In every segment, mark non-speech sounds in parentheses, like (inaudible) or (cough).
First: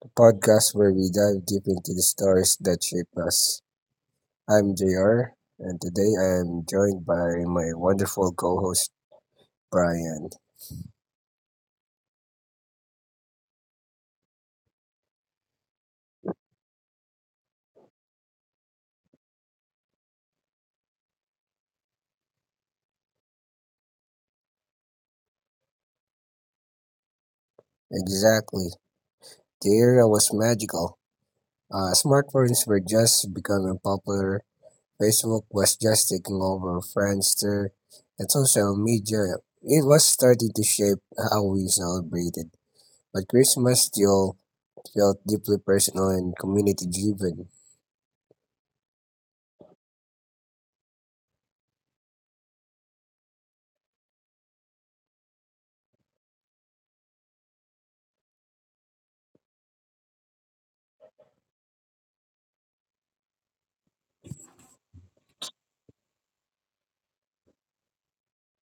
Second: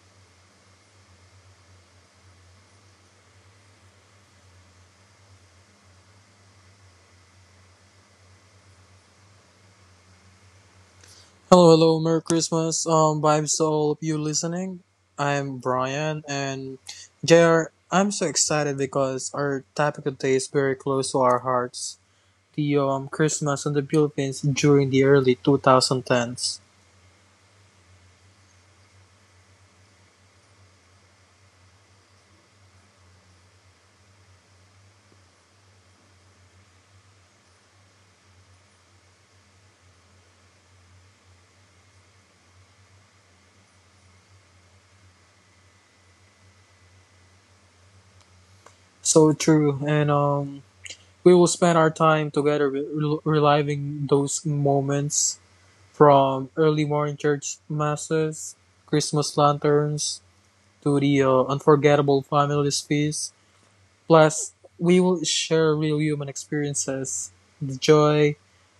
the podcast where we dive deep into the stories that shape us. I'm JR, and today I am joined by my wonderful co host, Brian. Hello, hello, Merry Christmas. Vibes to all of you listening. I'm Brian and JR. I'm so excited because our topic today is very close to our hearts. The Christmas in the Philippines during the early 2010s. Exactly. The era was magical. Smartphones were just becoming popular. Facebook was just taking over. Friendster and social media. It was starting to shape how we celebrated. But Christmas still felt deeply personal and community driven. So true, and we will spend our time together reliving those moments from early morning church masses, Christmas lanterns, to the unforgettable family feast. Plus, we will share real human experiences, the joy,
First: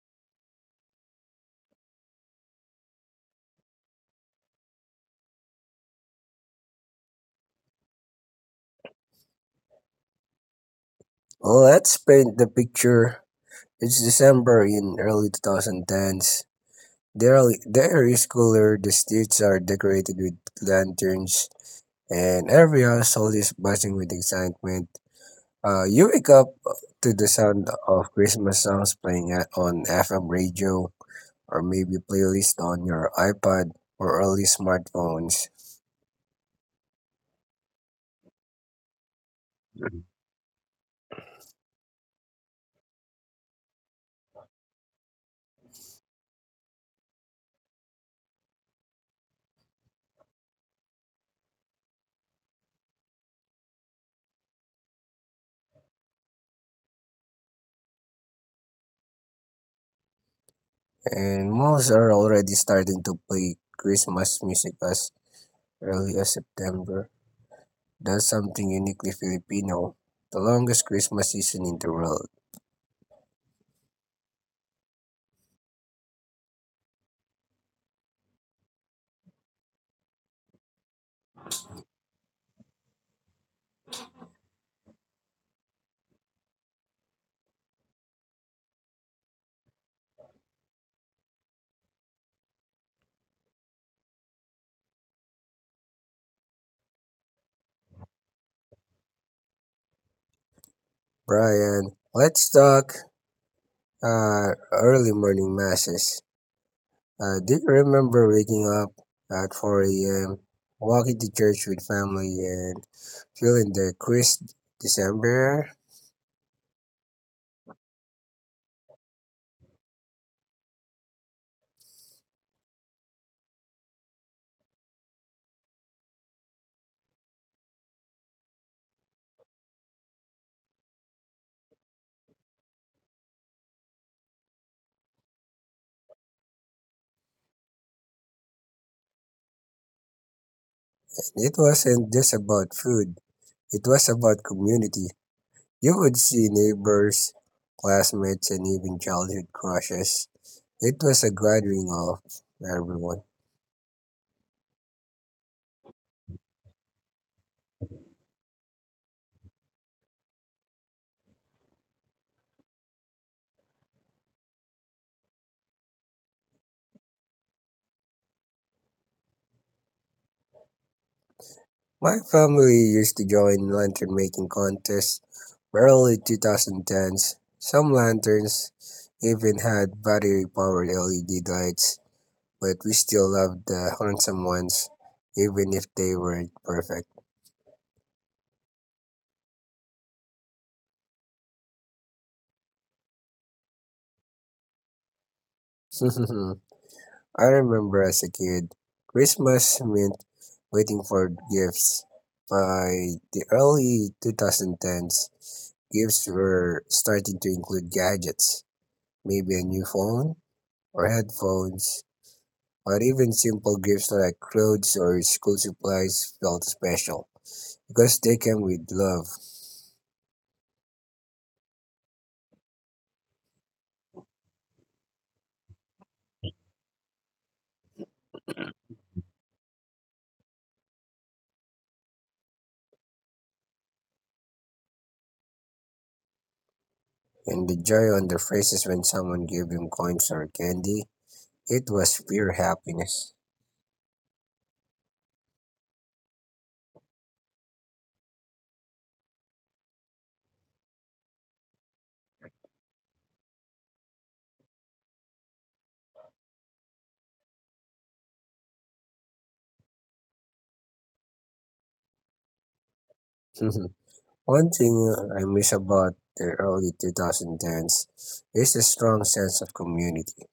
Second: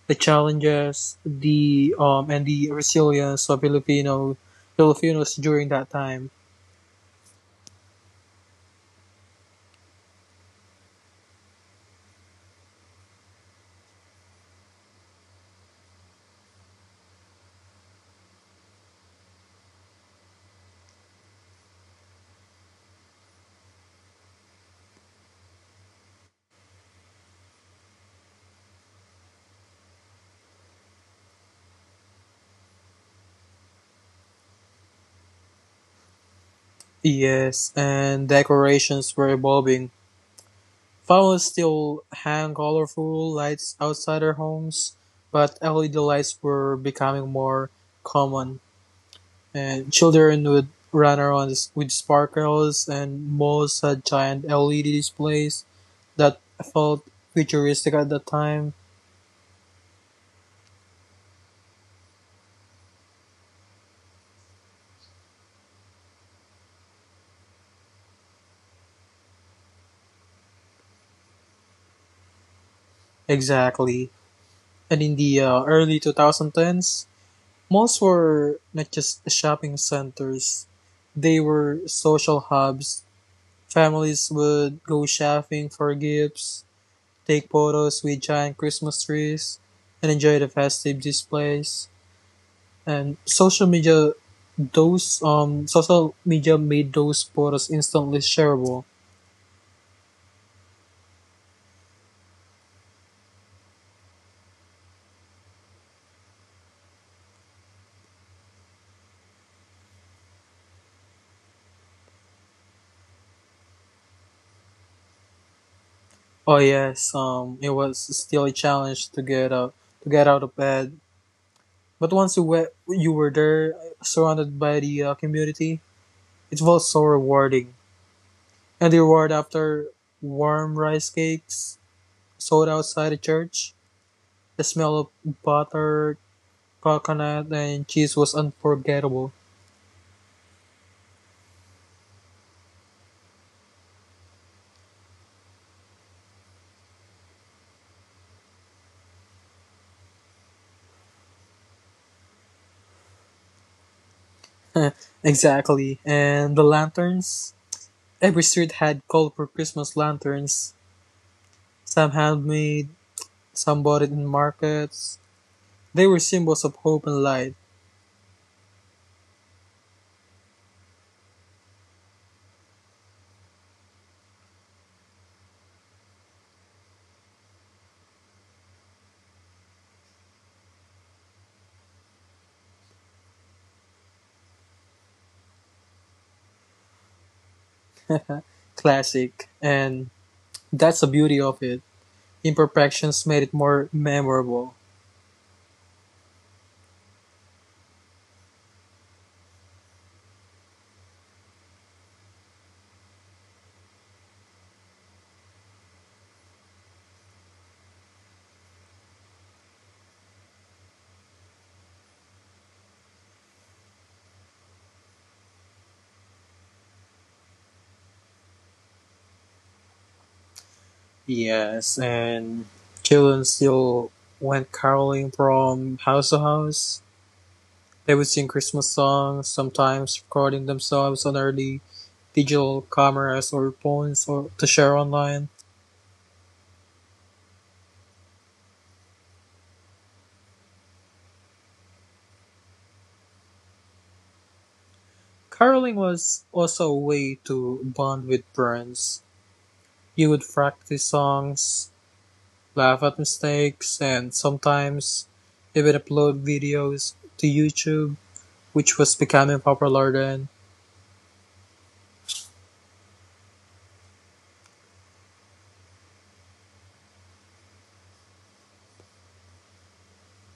the challenges, the and the resilience of Filipinos during that time. Well, let's paint the picture. It's December in early 2010s. The air is cooler, the streets are decorated with lanterns, and everyone's soul is buzzing with excitement. You wake up to the sound of Christmas songs playing on FM radio or maybe playlist on your iPad or early smartphones. Yes, and decorations were evolving. Families still hang colorful lights outside their homes, but LED lights were becoming more common, and children would run around with sparkles, and malls had giant LED displays that felt futuristic at the time. And malls are already starting to play Christmas music as early as September. That's something uniquely Filipino. The longest Christmas season in the world. Exactly. And in the early 2010s, malls were not just shopping centers, they were social hubs. Families would go shopping for gifts, take photos with giant Christmas trees, and enjoy the festive displays. And social media made those photos instantly shareable. Brian, let's talk early morning masses. I do remember waking up at 4 a.m., walking to church with family, and feeling the crisp December air. Oh yes, it was still a challenge to get out of bed. But once you were there, surrounded by the community, it was so rewarding. And the reward after: warm rice cakes sold outside the church, the smell of butter, coconut, and cheese was unforgettable. And it wasn't just about food, it was about community. You would see neighbors, classmates, and even childhood crushes. It was a gathering of everyone. (laughs) Exactly, and the lanterns. Every street had colorful Christmas lanterns, some handmade, some bought in markets. They were symbols of hope and light. My family used to join lantern making contests by early 2010s. Some lanterns even had battery powered LED lights, but we still loved the handsome ones, even if they weren't perfect. Classic, and that's the beauty of it. Imperfections made it more memorable. (laughs) I remember as a kid, Christmas meant waiting for gifts. By the early 2010s, gifts were starting to include gadgets, maybe a new phone or headphones or even simple gifts like clothes or school supplies felt special because they came with love. Yes, and children still went caroling from house to house. They would sing Christmas songs, sometimes recording themselves on early digital cameras or phones or to share online. And the joy on their faces when someone gave them coins or candy, it was pure happiness. Caroling was also a way to bond with friends. You would practice songs, laugh at mistakes, and sometimes even upload videos to YouTube, which was becoming popular then. (laughs) One thing I miss about the early 2010s is the strong sense of community.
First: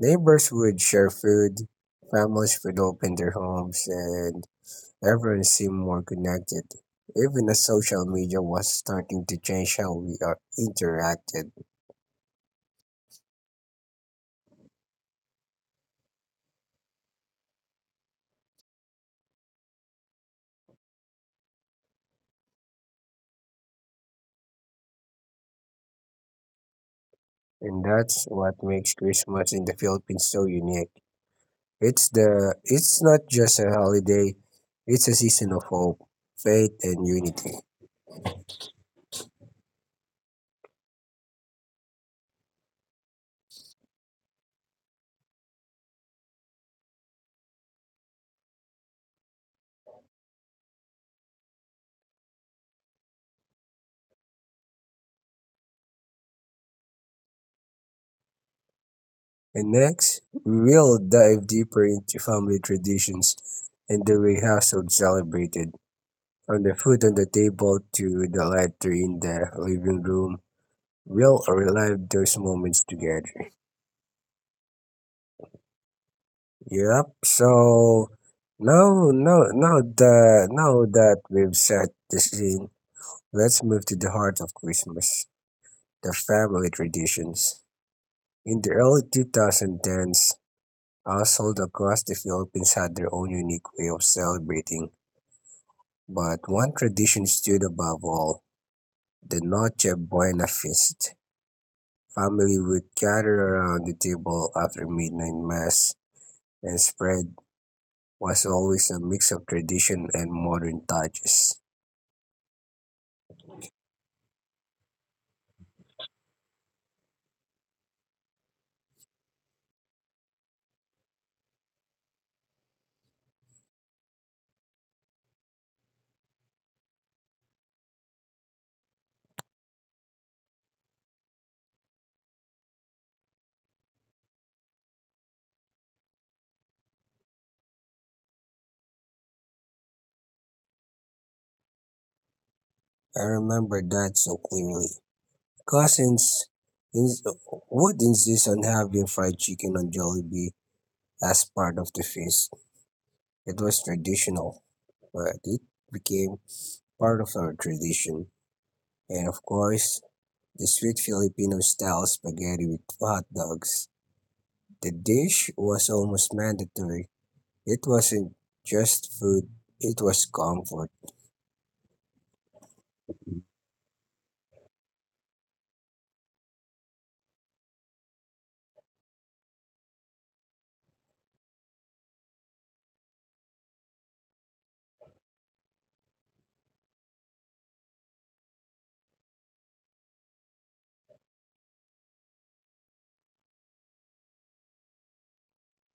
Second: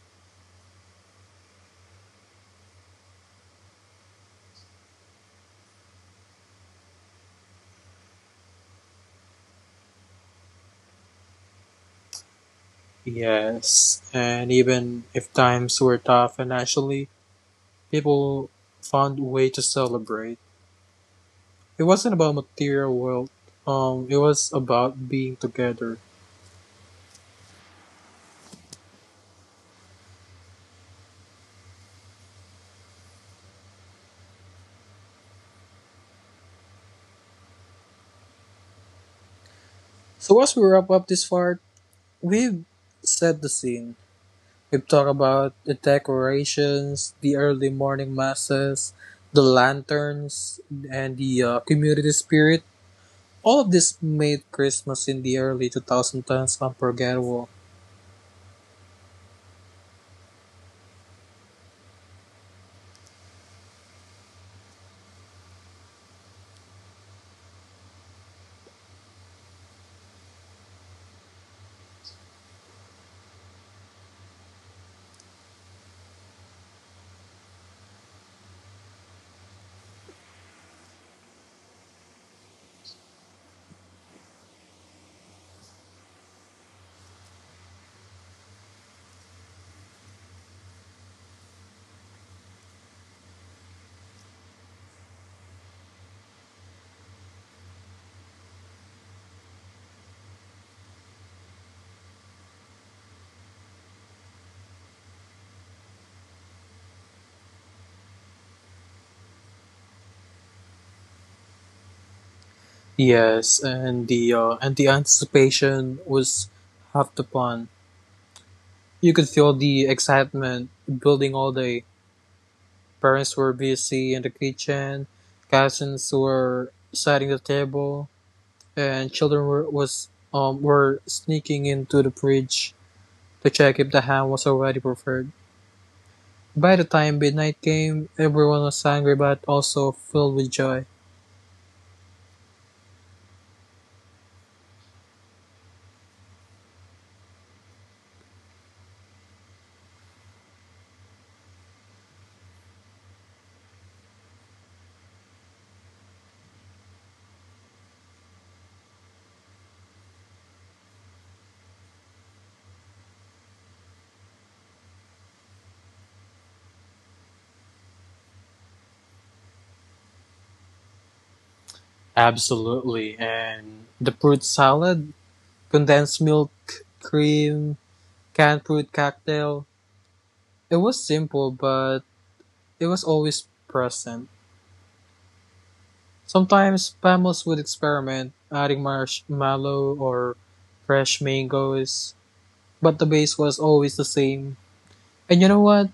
Neighbors would share food, families would open their homes, and everyone seemed more connected, even as social media was starting to change how we are interacted. Yes, and even if times were tough financially, people found a way to celebrate. It wasn't about material wealth. It was about being together. And that's what makes Christmas in the Philippines so unique. It's the it's not just a holiday, it's a season of hope, faith and unity. So as we wrap up this part, we've set the scene. We've talked about the decorations, the early morning masses, the lanterns, and the community spirit. All of this made Christmas in the early 2010s unforgettable. And next, we will dive deeper into family traditions and the way households celebrated. From the food on the table to the laughter in the living room, we'll relive those moments together. Yep, so now that we've set the scene, let's move to the heart of Christmas, the family traditions. In the early 2010s, households across the Philippines had their own unique way of celebrating, but one tradition stood above all, the Noche Buena feast. Family would gather around the table after midnight mass, and spread was always a mix of tradition and modern touches. Yes, and the anticipation was half the fun. You could feel the excitement building all day. Parents were busy in the kitchen, cousins were setting the table, and children were sneaking into the bridge to check if the ham was already prepared. By the time midnight came, everyone was hungry but also filled with joy. I remember that so clearly. Cousins ins- would insist on having fried chicken on Jollibee as part of the feast. It was traditional, but it became part of our tradition. And of course, the sweet Filipino style spaghetti with hot dogs. The dish was almost mandatory. It wasn't just food, it was comfort. Absolutely. And the fruit salad, condensed milk, cream, canned fruit cocktail. It was simple, but it was always present. Sometimes families would experiment, adding marshmallow or fresh mangoes, but the base was always the same. And you know what?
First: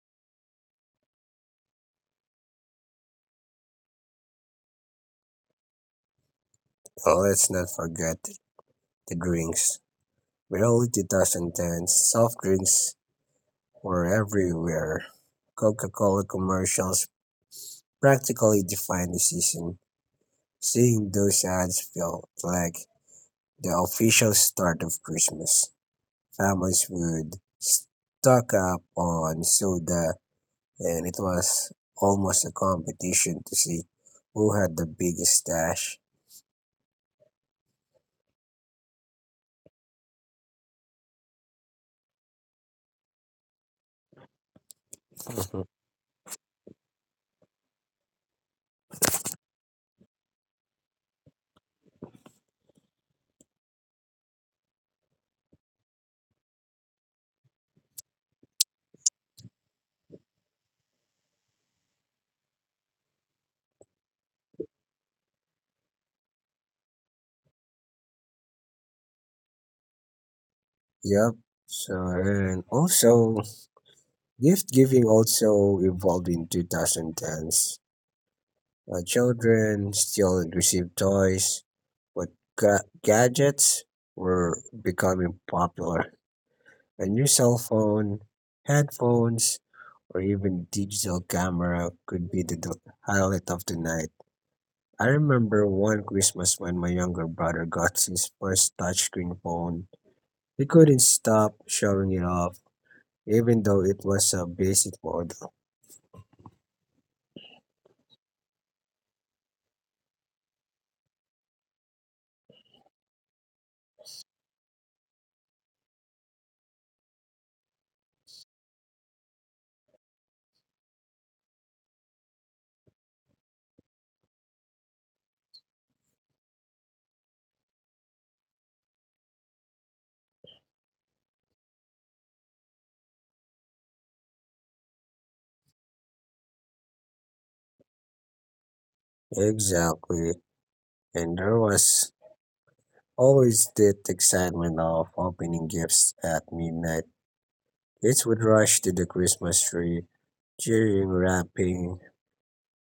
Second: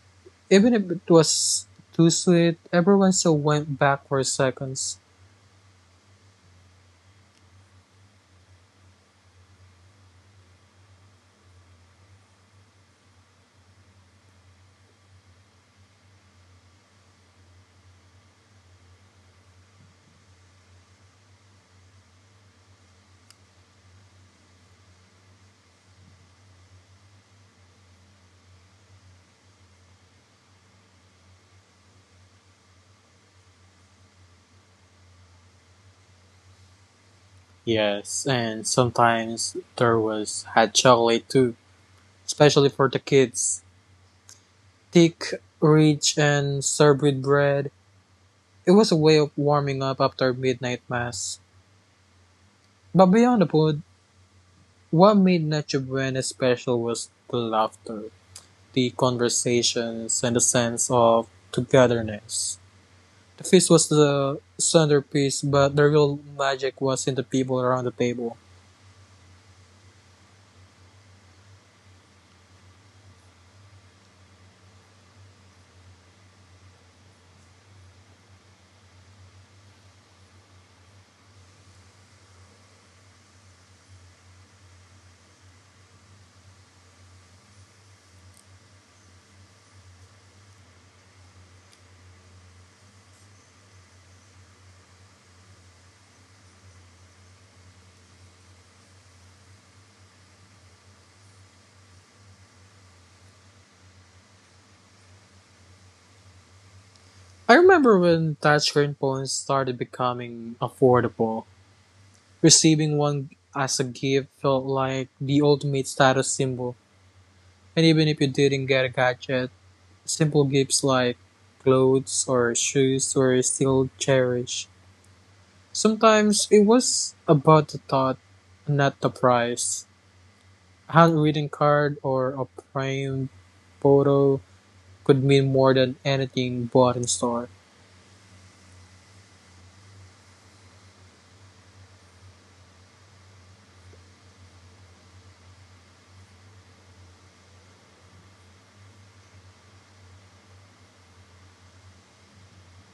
Even if it was too sweet, everyone still went back for seconds. Oh, let's not forget the drinks. By early 2010, soft drinks were everywhere. Coca Cola commercials practically defined the season. Seeing those ads felt like the official start of Christmas. How much would stock up on soda, and it was almost a competition to see who had the biggest stash. Yes, and sometimes there was hot chocolate too, especially for the kids. Thick, rich, and served with bread. It was a way of warming up after midnight mass. But beyond the food, what made Noche Buena special was the laughter, the conversations, and the sense of togetherness. The feast was the centerpiece, but the real magic was in the people around the table. Yep. So and also gift giving also evolved in 2010s. Children still received toys, but gadgets were becoming popular. A new cell phone, headphones, or even digital camera could be the highlight of the night. I remember one Christmas when my younger brother got his first touchscreen phone. He couldn't stop showing it off, even though it was a basic model. I remember when touchscreen phones started becoming affordable. Receiving one as a gift felt like the ultimate status symbol. And even if you didn't get a gadget, simple gifts like clothes or shoes were still cherished. Sometimes it was about the thought, not the price. A handwritten card or a framed photo could mean more than anything bought in store. Exactly. And there was always that excitement of opening gifts at midnight. Kids would rush to the Christmas tree, cheering, wrapping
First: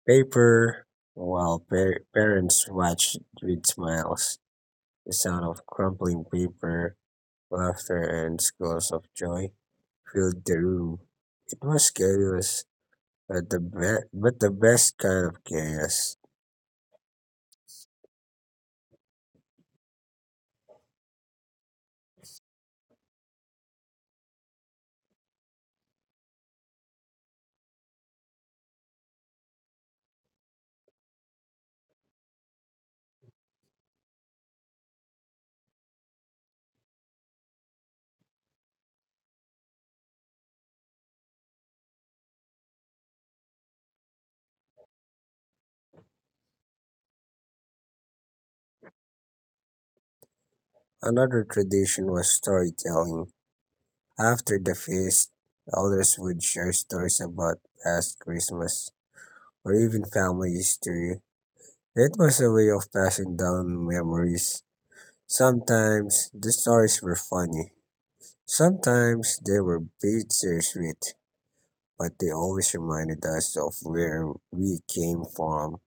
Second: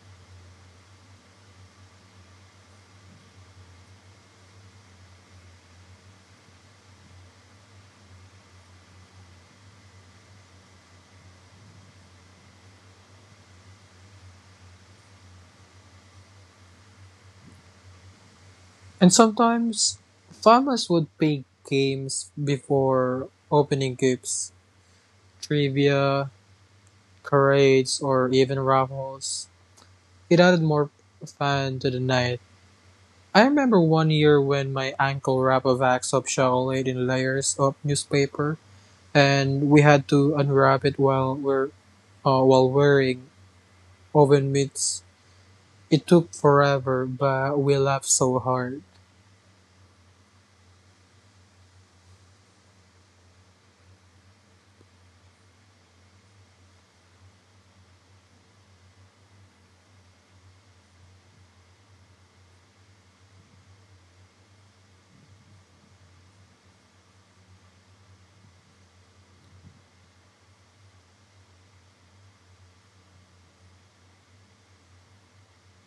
paper, while parents watched with smiles. The sound of crumpling paper, laughter, and squeals of joy filled the room. It was chaos, but but the best kind of chaos. And sometimes farmers would play games before opening gifts: trivia, charades, or even raffles. It added more fun to the night. I remember one year when my uncle wrapped a box of chocolate in layers of newspaper, and we had to unwrap it while we're while wearing oven mitts. It took forever, but we laughed so hard. Another tradition was storytelling. After the feast, elders would share stories about past Christmas or even family history. It was a way of passing down memories. Sometimes the stories were funny. Sometimes they were bittersweet, but they always reminded us of where we came from.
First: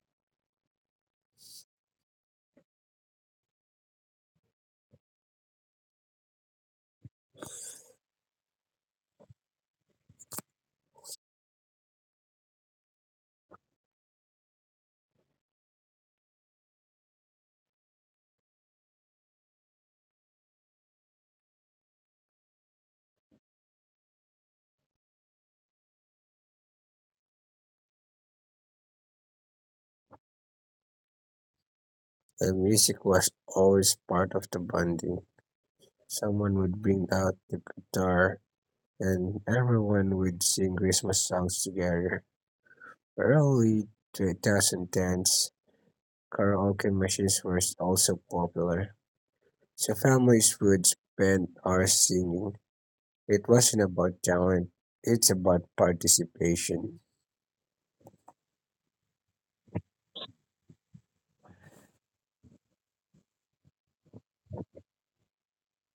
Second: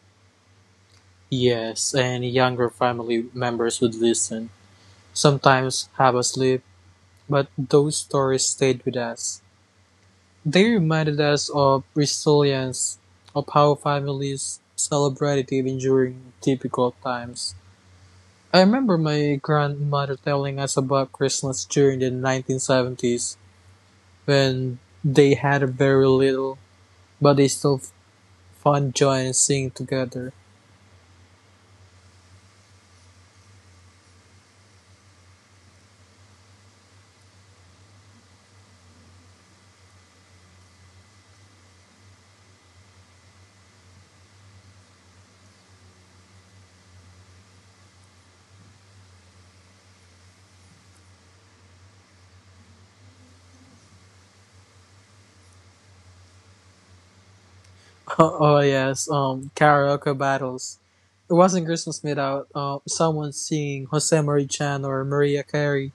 Yes, and younger family members would listen, sometimes have us sleep, but those stories stayed with us. They reminded us of resilience, of how families celebrated even during difficult times. I remember my grandmother telling us about Christmas during the 1970s when they had very little, but they still found joy in singing together. And music was always part of the bonding. Someone would bring out the guitar, and everyone would sing Christmas songs together. Early 2010s, karaoke machines were also popular, so families would spend hours singing. It wasn't about talent, it's about participation. (laughs) Oh, yes, karaoke battles. It wasn't Christmas without someone singing Jose Marie Chan or Maria Carey,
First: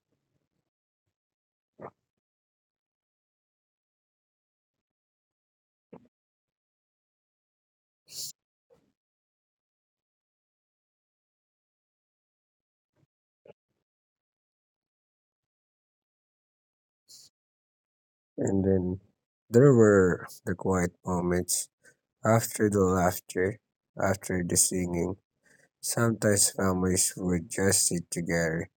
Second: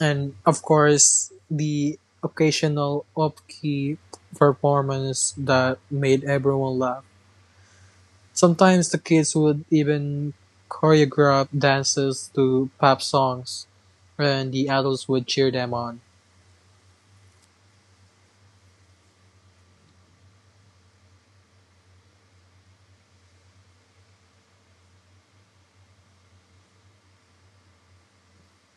and of course the occasional upkey performance that made everyone laugh. Sometimes the kids would even choreograph dances to pop songs, and the adults would cheer them on. And then there were the quiet moments. After the laughter, after the singing, sometimes families would just sit together,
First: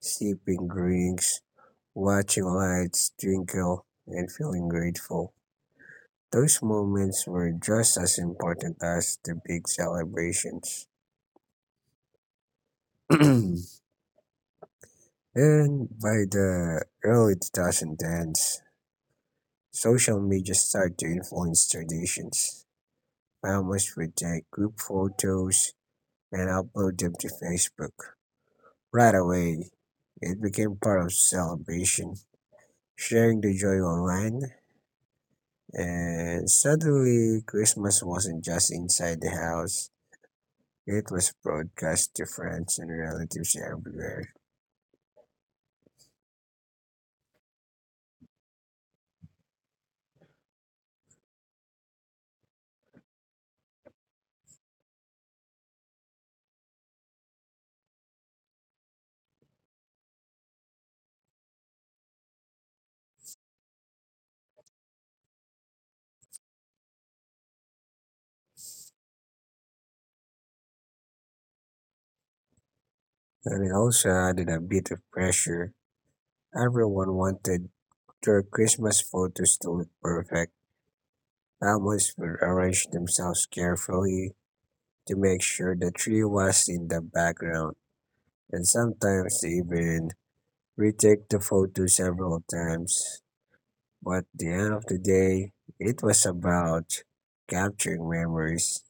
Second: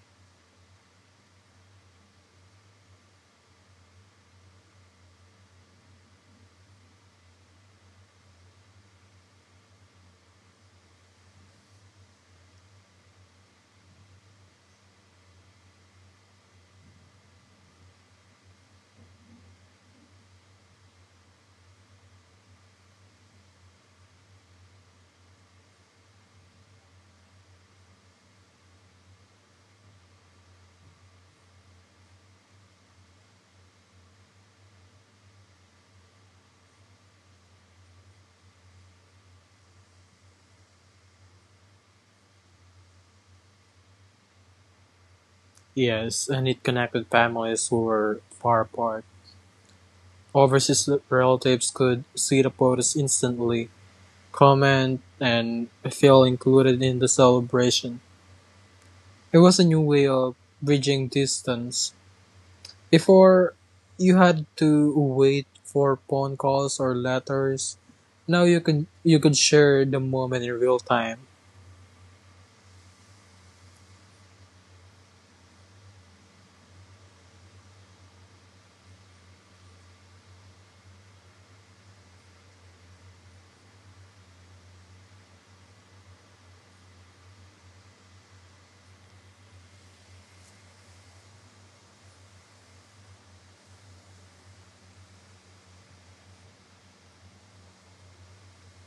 sipping drinks, watching lights twinkle, and feeling grateful. Those moments were just as important as the big celebrations. (clears throat) And by the early 2010s, social media started to influence traditions. Families would take group photos and upload them to Facebook right away. It became part of celebration, sharing the joy online, and suddenly Christmas wasn't just inside the house. It was broadcast to friends and relatives everywhere. Yes, and it connected families who were far apart. Overseas relatives could see the photos instantly, comment, and feel included in the celebration. It was a new way of bridging distance. Before, you had to wait for phone calls or letters. Now you could share the moment in real time. And it also added a bit of pressure. Everyone wanted their Christmas photos to look perfect. Families would arrange themselves carefully to make sure the tree was in the background. And sometimes they even retook the photo several times, but at the end of the day, it was about capturing memories.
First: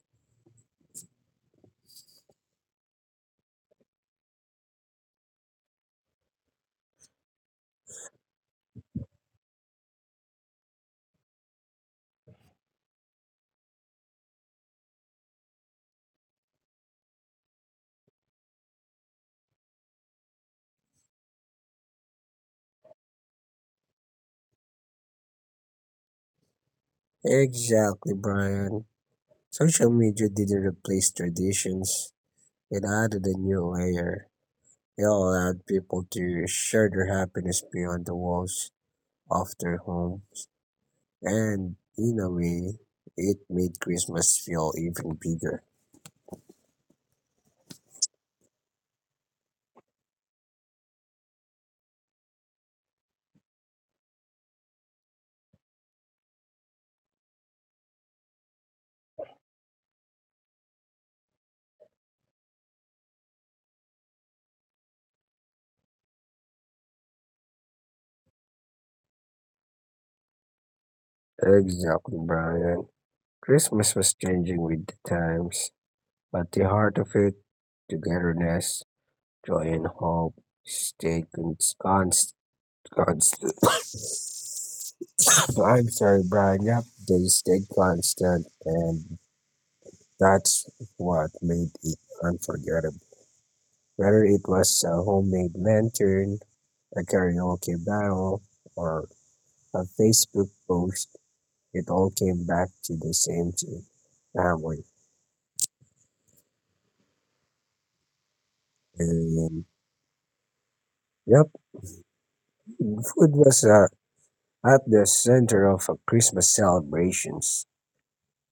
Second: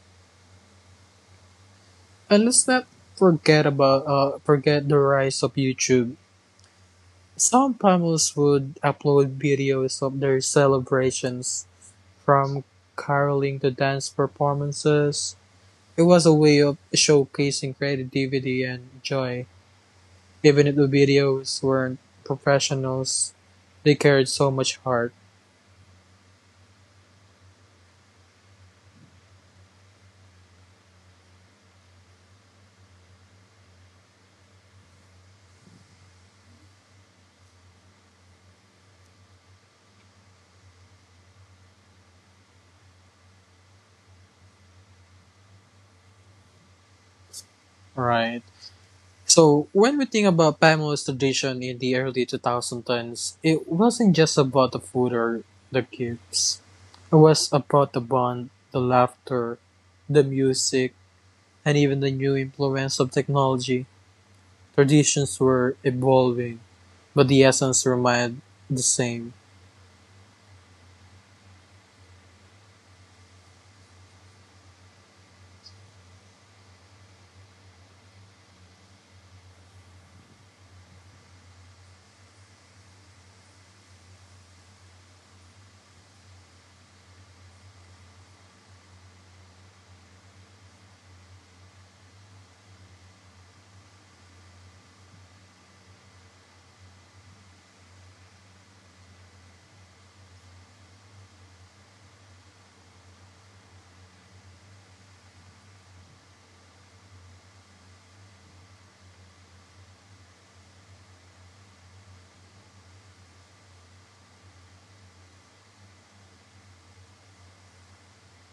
And let's not forget the rise of YouTube. Some families would upload videos of their celebrations. From caroling to dance performances, it was a way of showcasing creativity and joy. Even if the videos weren't professionals, they carried so much heart. Exactly, Brian. Social media didn't replace traditions, it added a new layer. It allowed people to share their happiness beyond the walls of their home, and in a way, it made Christmas feel even bigger. Right. So when we think about Pamela's tradition in the early 2010s, it wasn't just about the food or the gifts. It was about the bond, the laughter, the music, and even the new influence of technology. Traditions were evolving, but the essence remained the same. Exactly, Brian. Christmas was changing with the times. But the heart of it, togetherness, joy, and hope, constant. (coughs) I'm sorry, Brian. Yep, they stayed constant, and that's what made it unforgettable. Whether it was a homemade lantern, a karaoke battle, or a Facebook post, it all came back to the same thing, family. And yep, food was a at the center of a Christmas celebrations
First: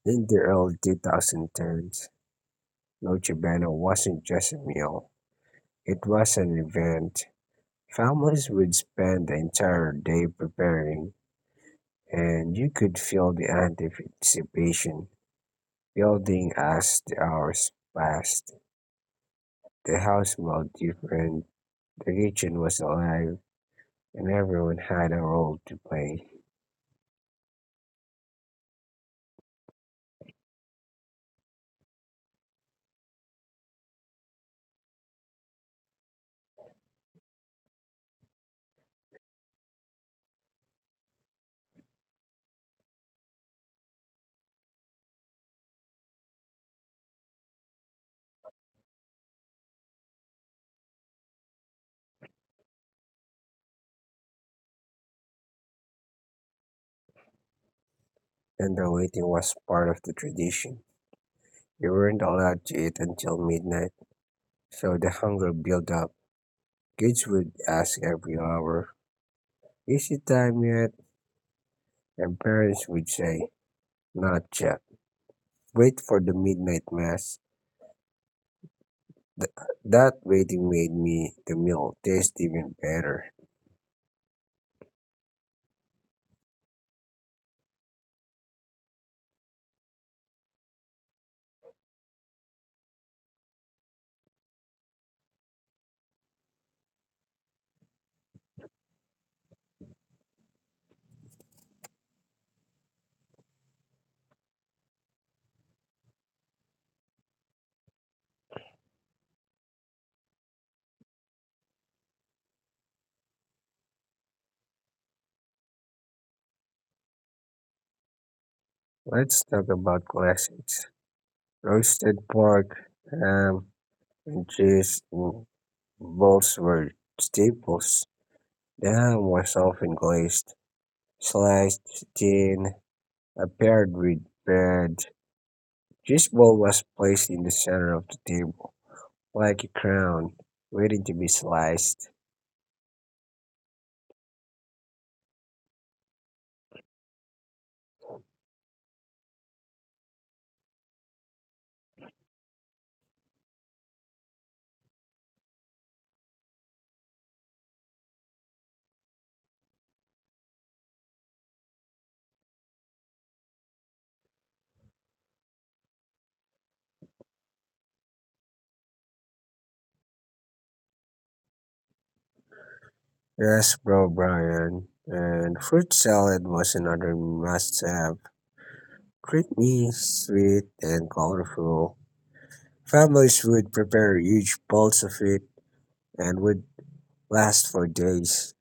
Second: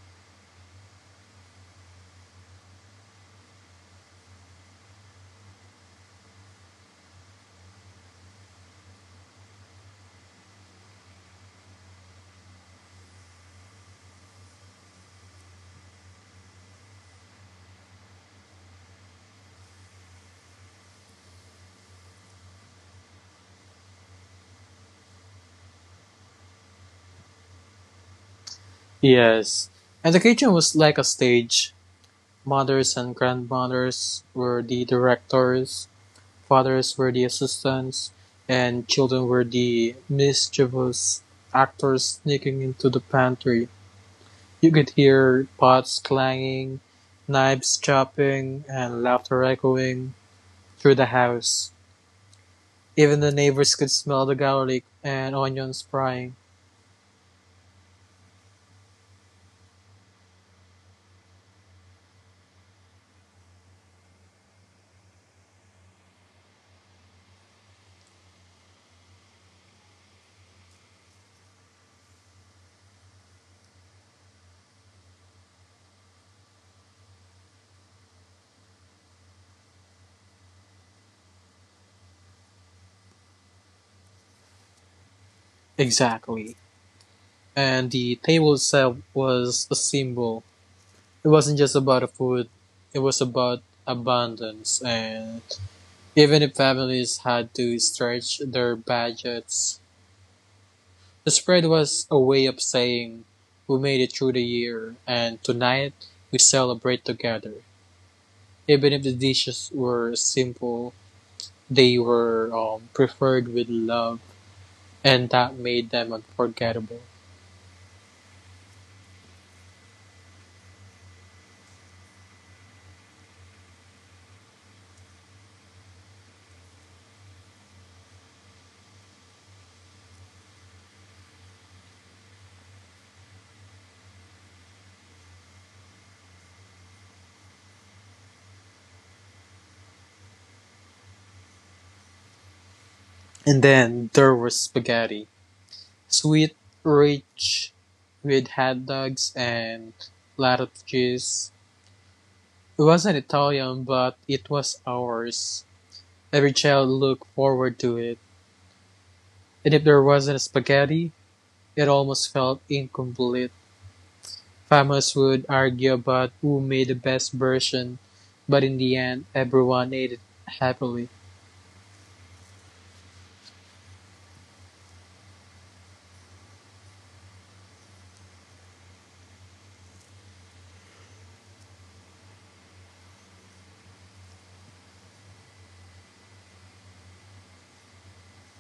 in the early 2010s. Noche Buena wasn't just a meal, it was an event. Families would spend the entire day preparing, and you could feel the anticipation building as the hours passed. The house smelled different, the kitchen was alive, and everyone had a role to play, Yes. And the kitchen was like a stage. Mothers and grandmothers were the directors, fathers were the assistants, and children were the mischievous actors sneaking into the pantry. You could hear pots clanging, knives chopping, and laughter echoing through the house. Even the neighbors could smell the garlic and onions frying. and the waiting was part of the tradition. You weren't allowed to eat until midnight, so the hunger built up. Kids would ask every hour, "Is it time yet?" And parents would say, "Not yet. Wait for the midnight mass." Th- that waiting made me the meal taste even better. Exactly. And the table itself was a symbol. It wasn't just about the food, it was about abundance. And even if families had to stretch their budgets, the spread was a way of saying we made it through the year, and tonight we celebrate together. Even if the dishes were simple, they were preferred with love, and that made them unforgettable. Let's talk about classics. Roasted pork, ham, and cheese in bowls were staples. The ham was often glazed, sliced thin, and paired with bread. This ball was placed in the center of the table, like a crown, waiting to be sliced. And then there was spaghetti. Sweet, rich, with hot dogs and lot of cheese. It wasn't Italian, but it was ours. Every child looked forward to it. And if there wasn't spaghetti, it almost felt incomplete. Families would argue about who made the best version, but in the end, everyone ate it happily. Yes, bro, Brian. And fruit salad was another must have. Creamy, sweet, and colorful. Families would prepare huge bowls of it and would last for days.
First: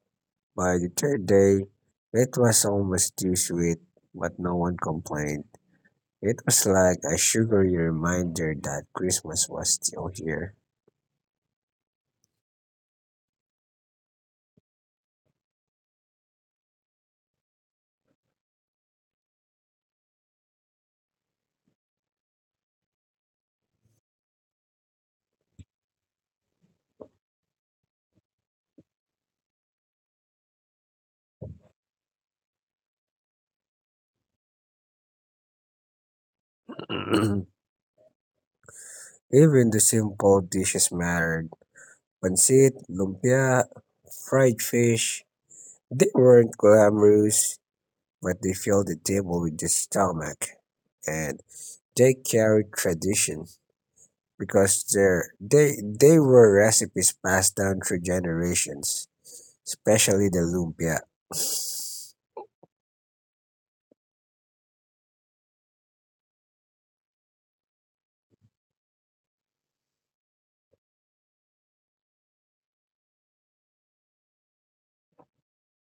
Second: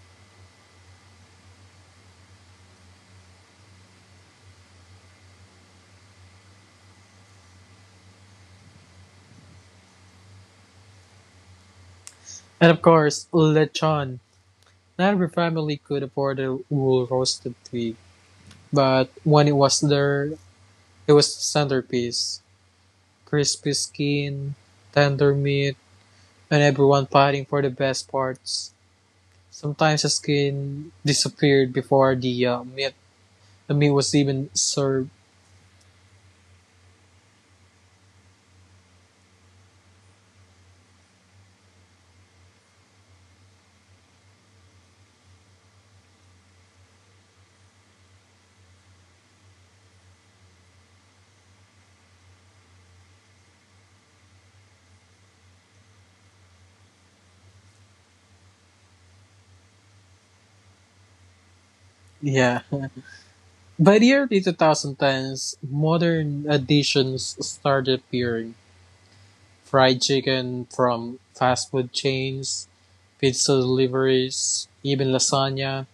By the third day, it was almost too sweet, but no one complained. It was like a sugary reminder that Christmas was still here. And of course, lechon. Not every family could afford a whole roasted pig, but when it was there, it was the centerpiece. Crispy skin, tender meat, and everyone fighting for the best parts. Sometimes the skin disappeared before the meat. The meat was even served. (clears throat) Even the simple dishes mattered. Pancit, lumpia, fried fish. They weren't glamorous, but they filled the table with the stomach. And they carried tradition because they were recipes passed down through generations, especially the lumpia. Yeah. By the early 2010s, modern additions started appearing. Fried chicken from fast food chains, pizza deliveries, even lasagna.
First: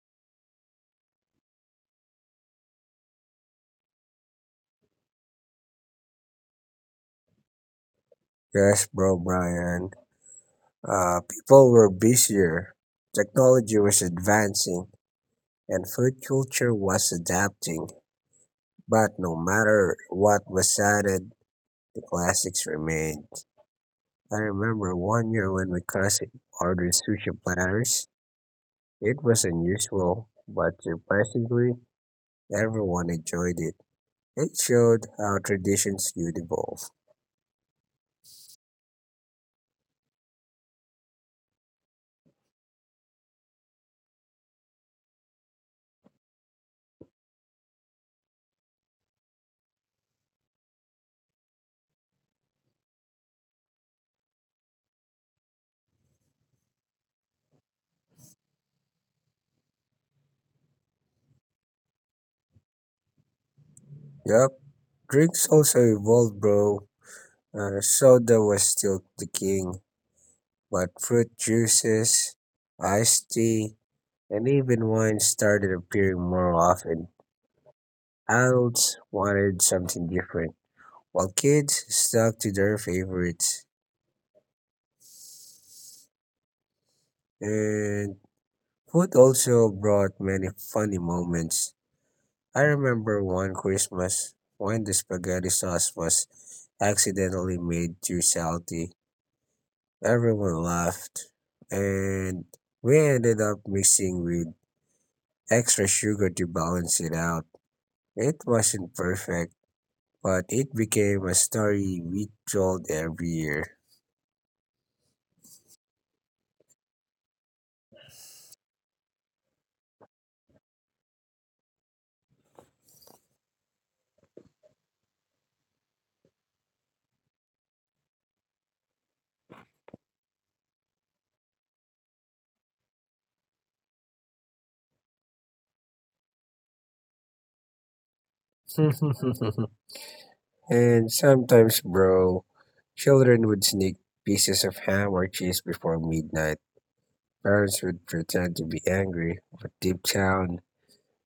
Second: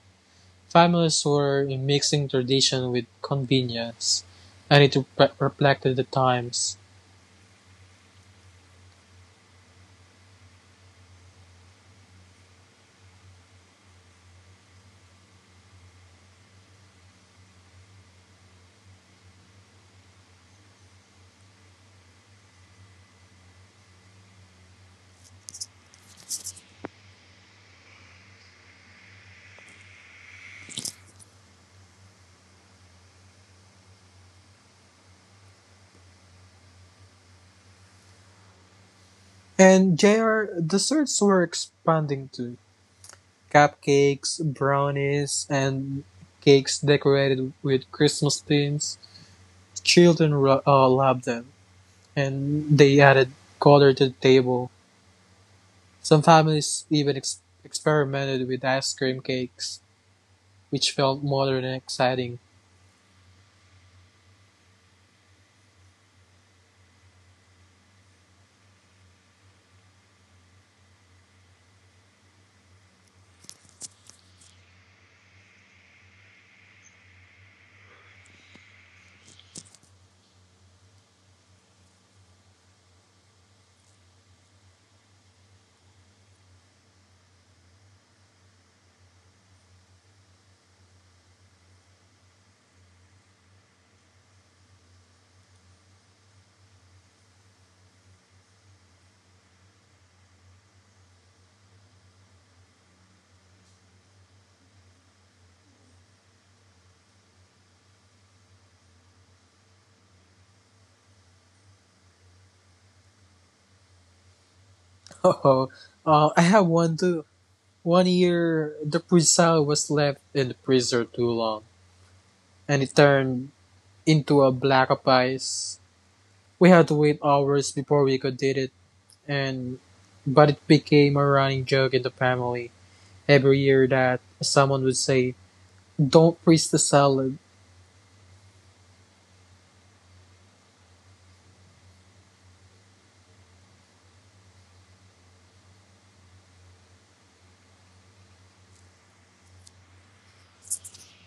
Families were mixing tradition with convenience, and it reflected the times. Yes, bro, Brian. People were busier, technology was advancing, and food culture was adapting. But no matter what was added, the classics remained. I remember one year when my cousin ordered sushi platters. It was unusual, but surprisingly, everyone enjoyed it. It showed how traditions could evolve. And JR, desserts were expanding too. Cupcakes, brownies, and cakes decorated with Christmas themes. Children loved them, and they added color to the table. Some families even experimented with ice cream cakes, which felt modern and exciting. (laughs) Yup, drinks also evolved, bro. Soda was still the king, but fruit juices, iced tea, and even wine started appearing more often. Adults wanted something different, while kids stuck to their favorites. And food also brought many funny moments. I remember one Christmas when the spaghetti sauce was accidentally made too salty. Everyone laughed, and we ended up mixing with extra sugar to balance it out. It wasn't perfect, but it became a story we told every year. Oh, I have one too. One year, the puzzle was left in the freezer too long, and it turned into a block of ice. We had to wait hours before we could did it and but it became a running joke in the family every year that someone would say, "Don't freeze the salad," (laughs) And sometimes, bro, children would sneak pieces of ham or cheese before midnight. Parents would pretend to be angry, but deep down,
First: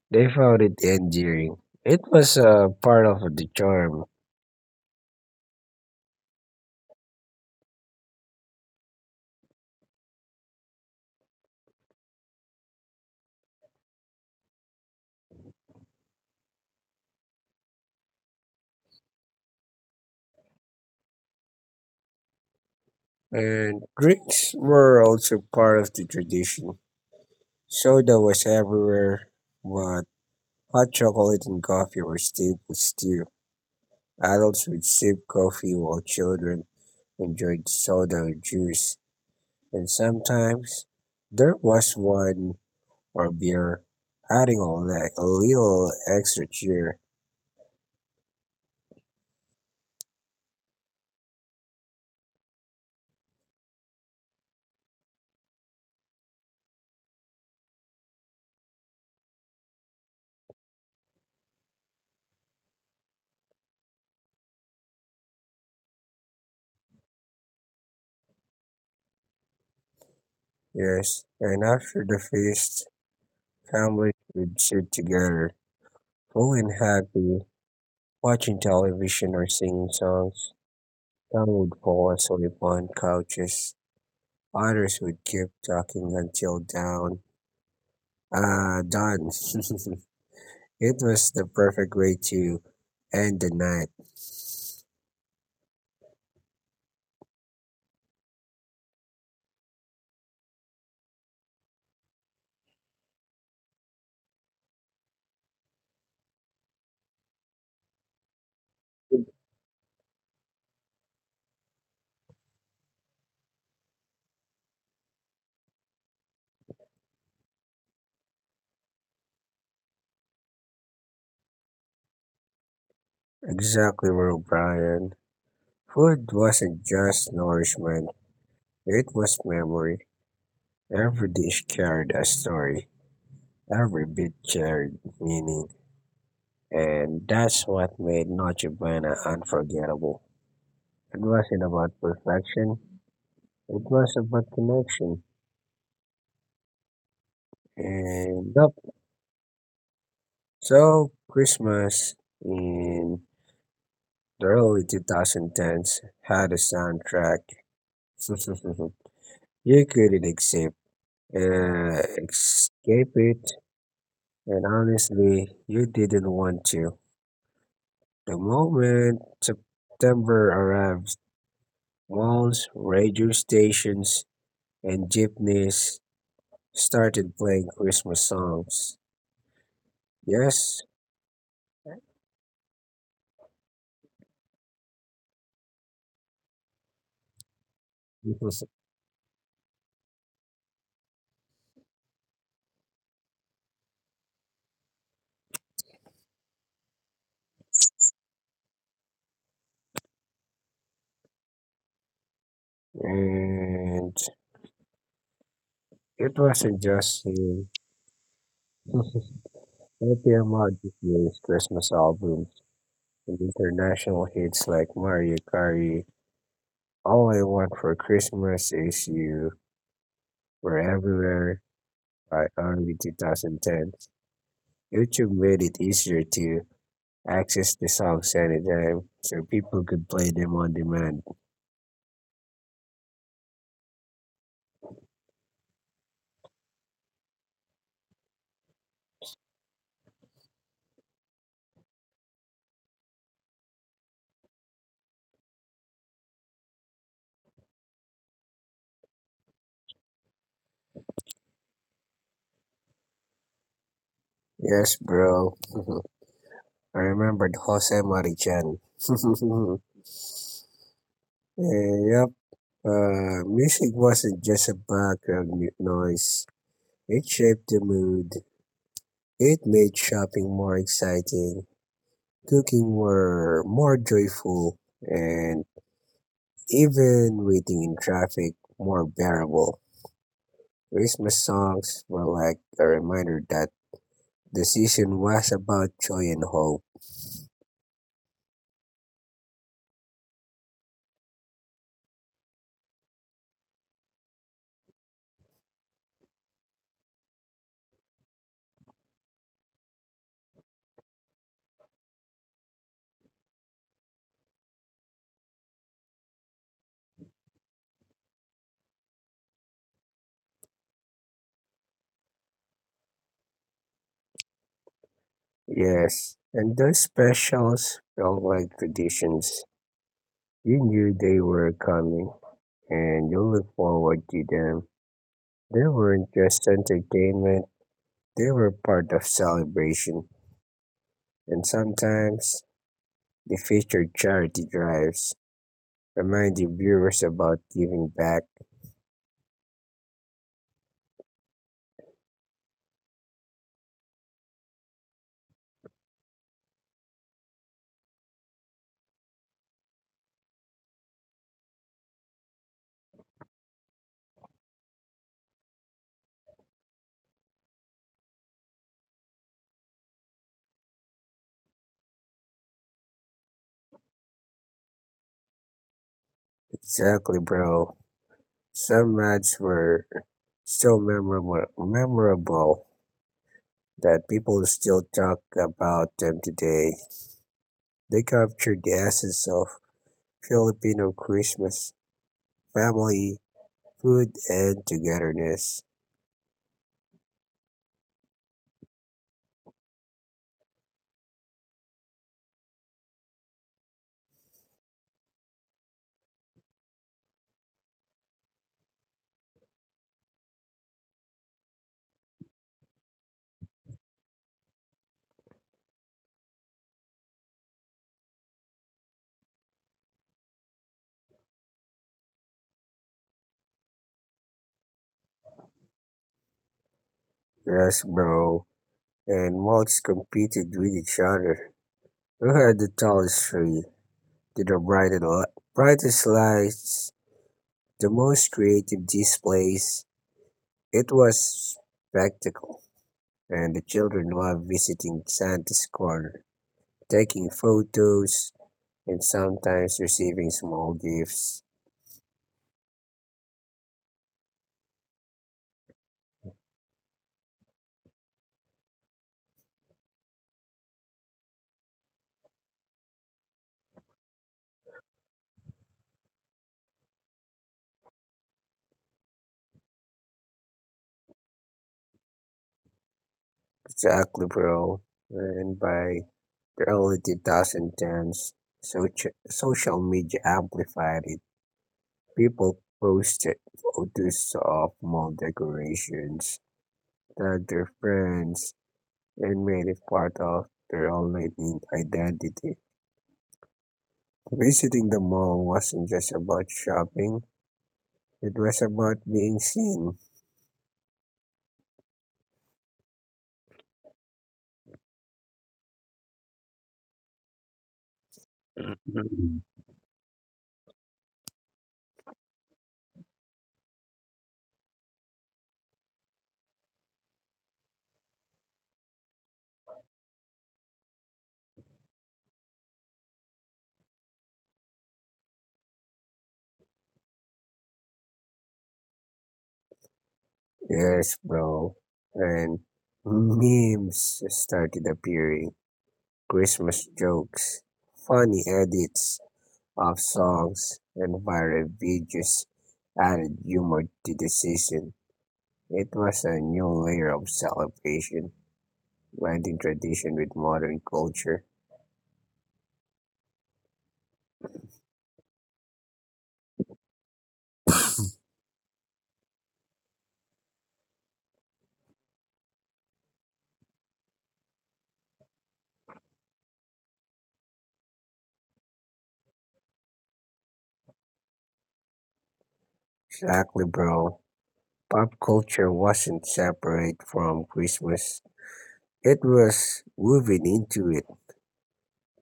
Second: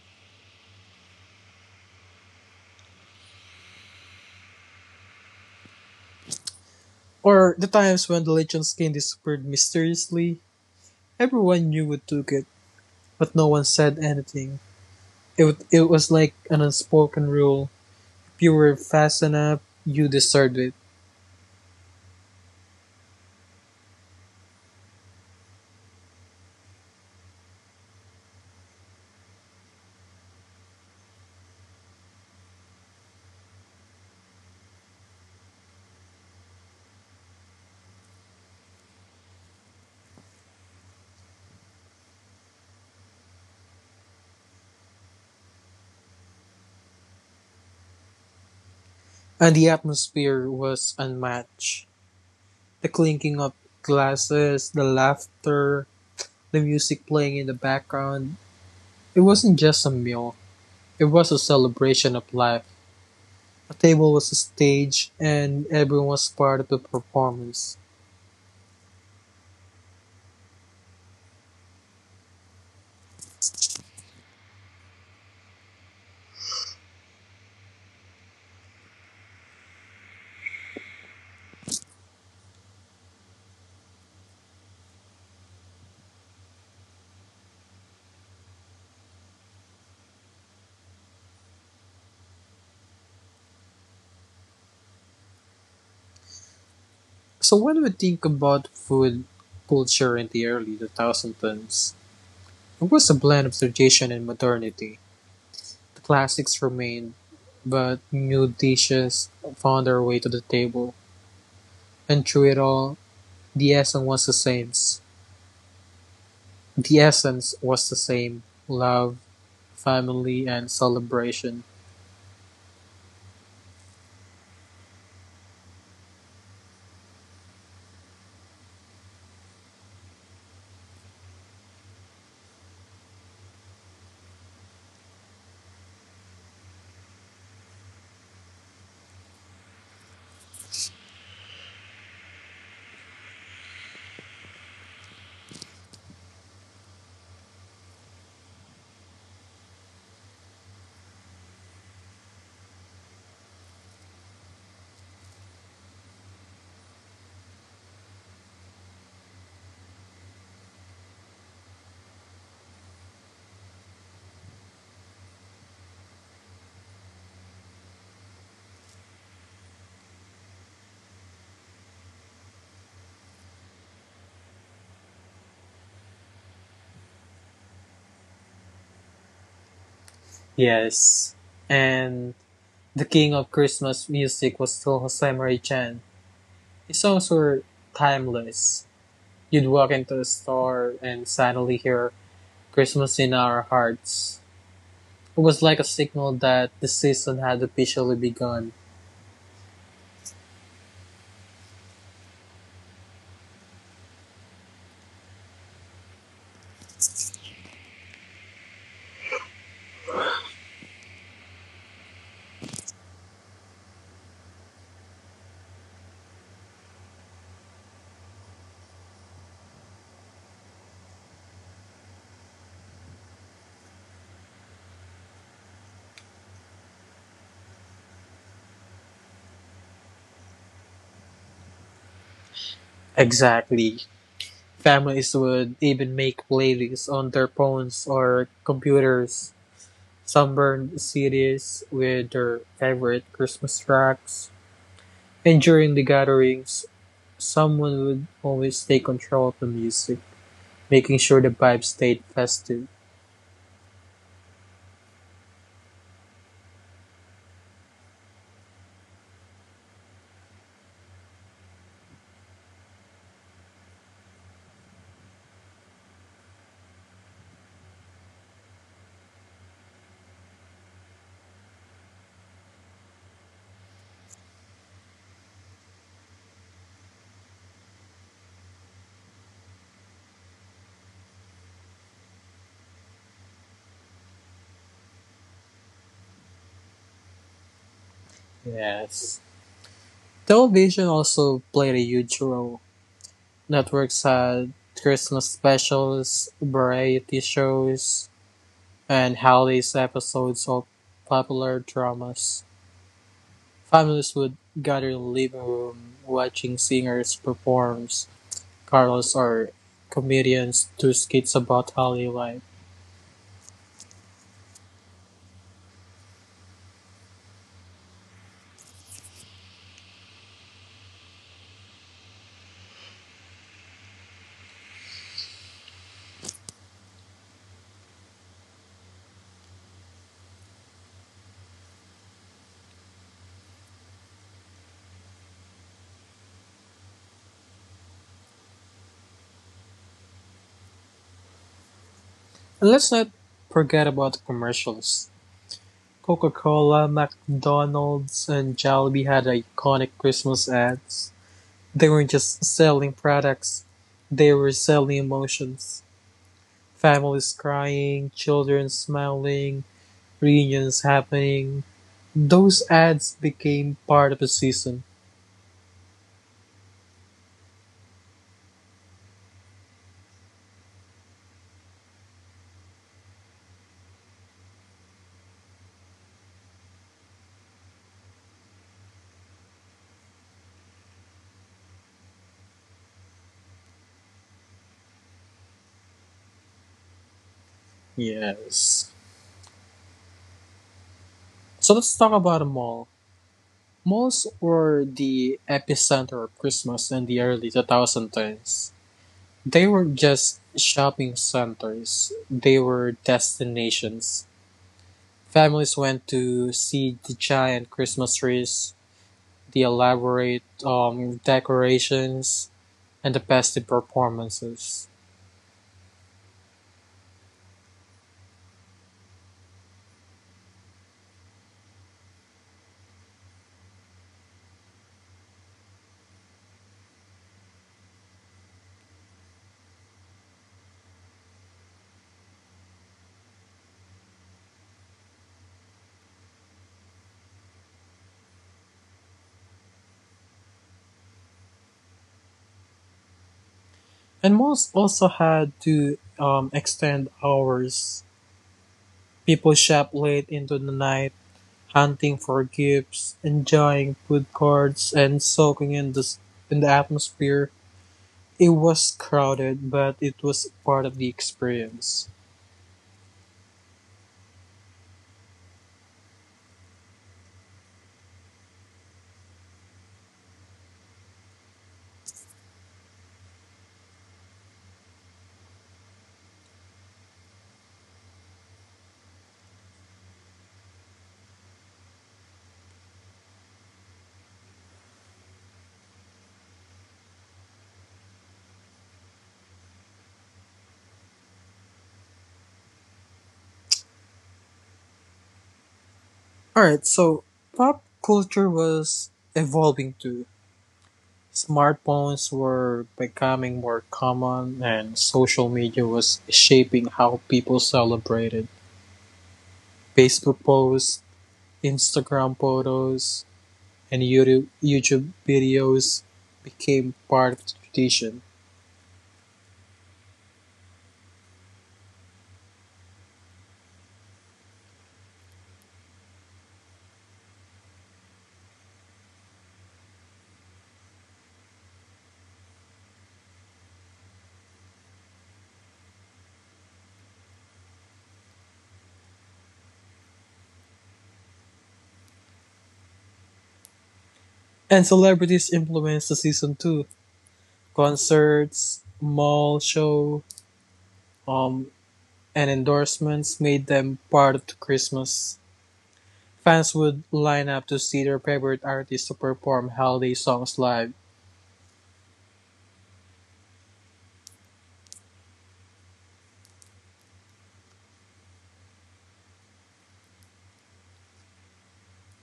they found it endearing. It was a part of the charm. or the times when the lechon skin disappeared mysteriously, everyone knew who took it, but no one said anything. It was like an unspoken rule. If you were fast enough, you deserved it. And drinks were also part of the tradition. Soda was everywhere, but hot chocolate and coffee were staples too. Adults would sip coffee while children enjoyed soda or juice, and sometimes there was wine or beer, adding all that a little extra cheer. And the atmosphere was unmatched. The clinking of glasses, the laughter, the music playing in the background, it wasn't just a meal, it was a celebration of life. A table was a stage, and everyone was part of the performance. Yes, and after the feast, families would sit together, full and happy, watching television or singing songs. Some would fall asleep on couches, others would keep talking until done. (laughs) It was the perfect way to end the night. So when we think about food culture in the early 2000s, it was a blend of tradition and modernity. The classics remained, but new dishes found their way to the table. And through it all, the essence was the same. The essence was the same. Love, family and celebration. Exactly, Will Brian. Food wasn't just nourishment, it was memory. Every dish carried a story, every bit carried meaning, and that's what made Noche Buena unforgettable. It wasn't about perfection, it was about connection. And yep, so Christmas in the early 2010s had a soundtrack. (laughs) You couldn't uh, escape it, and honestly, you didn't want to. The moment September arrived, malls, radio stations, and jeepneys started playing Christmas songs. Yes, Yes. And the king of Christmas music was still Jose Marie Chan. His songs were (laughs) it was, timeless. You'd walk into a store and suddenly hear Christmas in our hearts. It was like a signal that the season had officially begun. and it wasn't just a Happy Ahmad this year's Christmas albums and international hits like Mario Kart, All I Want for Christmas Is You, were everywhere by early 2010. YouTube made it easier to access the songs anytime, so people could play them on demand. Exactly. Families would even make playlists on their phones or computers. Some burned CDs with their favorite Christmas tracks. And during the gatherings, someone would always take control of the music, making sure the vibe stayed festive. Yes, bro. (laughs) I remembered Jose Marichan. (laughs) Eh, yep. Music wasn't just a noise. It shaped the mood. It made shopping more exciting, cooking were more joyful, and even waiting in traffic more bearable. Christmas songs were like a reminder that the season was about joy and hope. Yes. Television also played a huge role. Networks had Christmas specials, variety shows, and holidays episodes of popular dramas. Families would gather in the living room watching singers perform carols or comedians do skits about holiday life. Yes, and those specials felt like traditions. You knew they were coming, and you looked forward to them. They weren't just entertainment, they were part of celebration. And sometimes the featured charity drives, reminding viewers about giving back. And let's not forget about commercials. Coca-Cola, McDonald's, and Jollibee had iconic Christmas ads. They weren't just selling products, they were selling emotions. Families crying, children smiling, reunions happening. Those ads became part of the season. Exactly, bro. Some ads were so memorable that people still talk about them today. They captured the essence of Filipino Christmas, family, food, and togetherness. Yes. So let's talk about a mall. Malls were the epicenter of Christmas in the early 2010s. They were just shopping centers, they were destinations. Families went to see the giant Christmas trees, the elaborate decorations, and the festive performances. Yes, bro. And malls competed with each other. Who had the tallest tree? Did the brightest lights? The most creative displays, it was spectacle, and the children loved visiting Santa's corner, taking photos, and sometimes receiving small gifts. And malls also had to extend hours. People shop late into the night, hunting for gifts, enjoying food carts, and soaking in the atmosphere. It was crowded, but it was part of the experience. Jack Liberal, and by the early 2010s, social media amplified it. People posted photos of mall decorations, tagged their friends, and made it part of their online identity. Visiting the mall wasn't just about shopping, it was about being seen. All right, so pop culture was (laughs) evolving too. Smartphones were becoming more common, and social media was shaping how people celebrated. Facebook posts, Instagram photos, and YouTube videos became part of the tradition. Yes, bro. And memes started appearing, Christmas jokes, funny edits of songs, and viral videos added humor to the season. It was a new layer of celebration, blending tradition with modern culture. And celebrities influenced the season too. Concerts, mall show, um, and endorsements made them part of the Christmas. Fans would line up to see their favorite artists to perform holiday songs live. Exactly, bro. Pop culture wasn't separate from Christmas. It was woven into it.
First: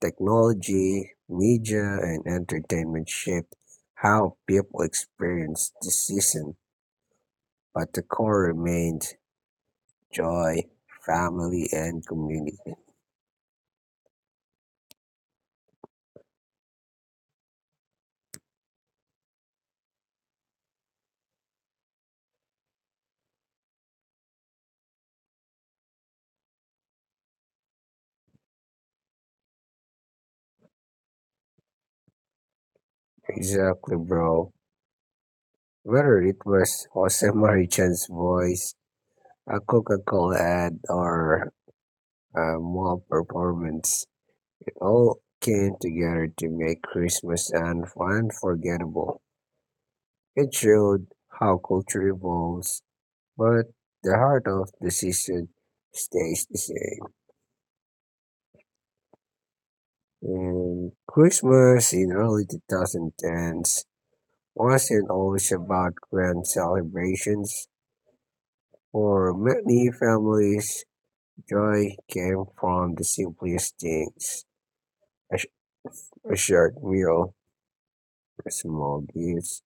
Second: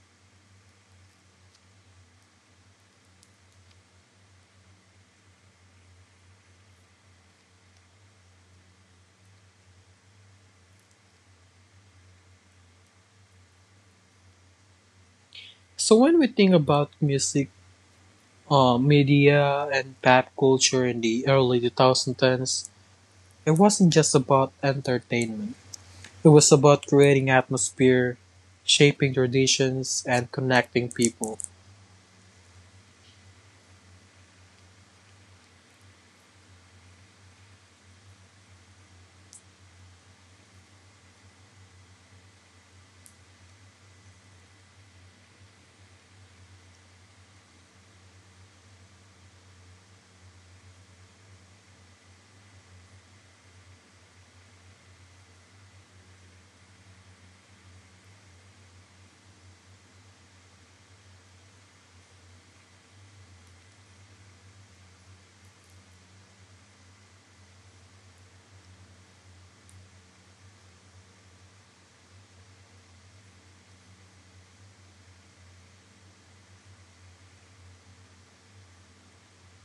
Technology, media, and entertainment shaped how people experienced the season, but the core remained joy, family, and community. So when we think about music, media, and pop culture in the early 2010s, it wasn't just about entertainment. It was about creating atmosphere, shaping traditions, and connecting people. Exactly, bro. Whether it was Jose (laughs) Marichan's voice, a Coca Cola ad, or a mall performance, all came together to make unforgettable. It showed how culture evolves, but the heart of the season stays the same. And Christmas in early 2010s wasn't always about grand celebrations. For many families, joy came from the simplest things, a, sh- a short meal, a small gifts,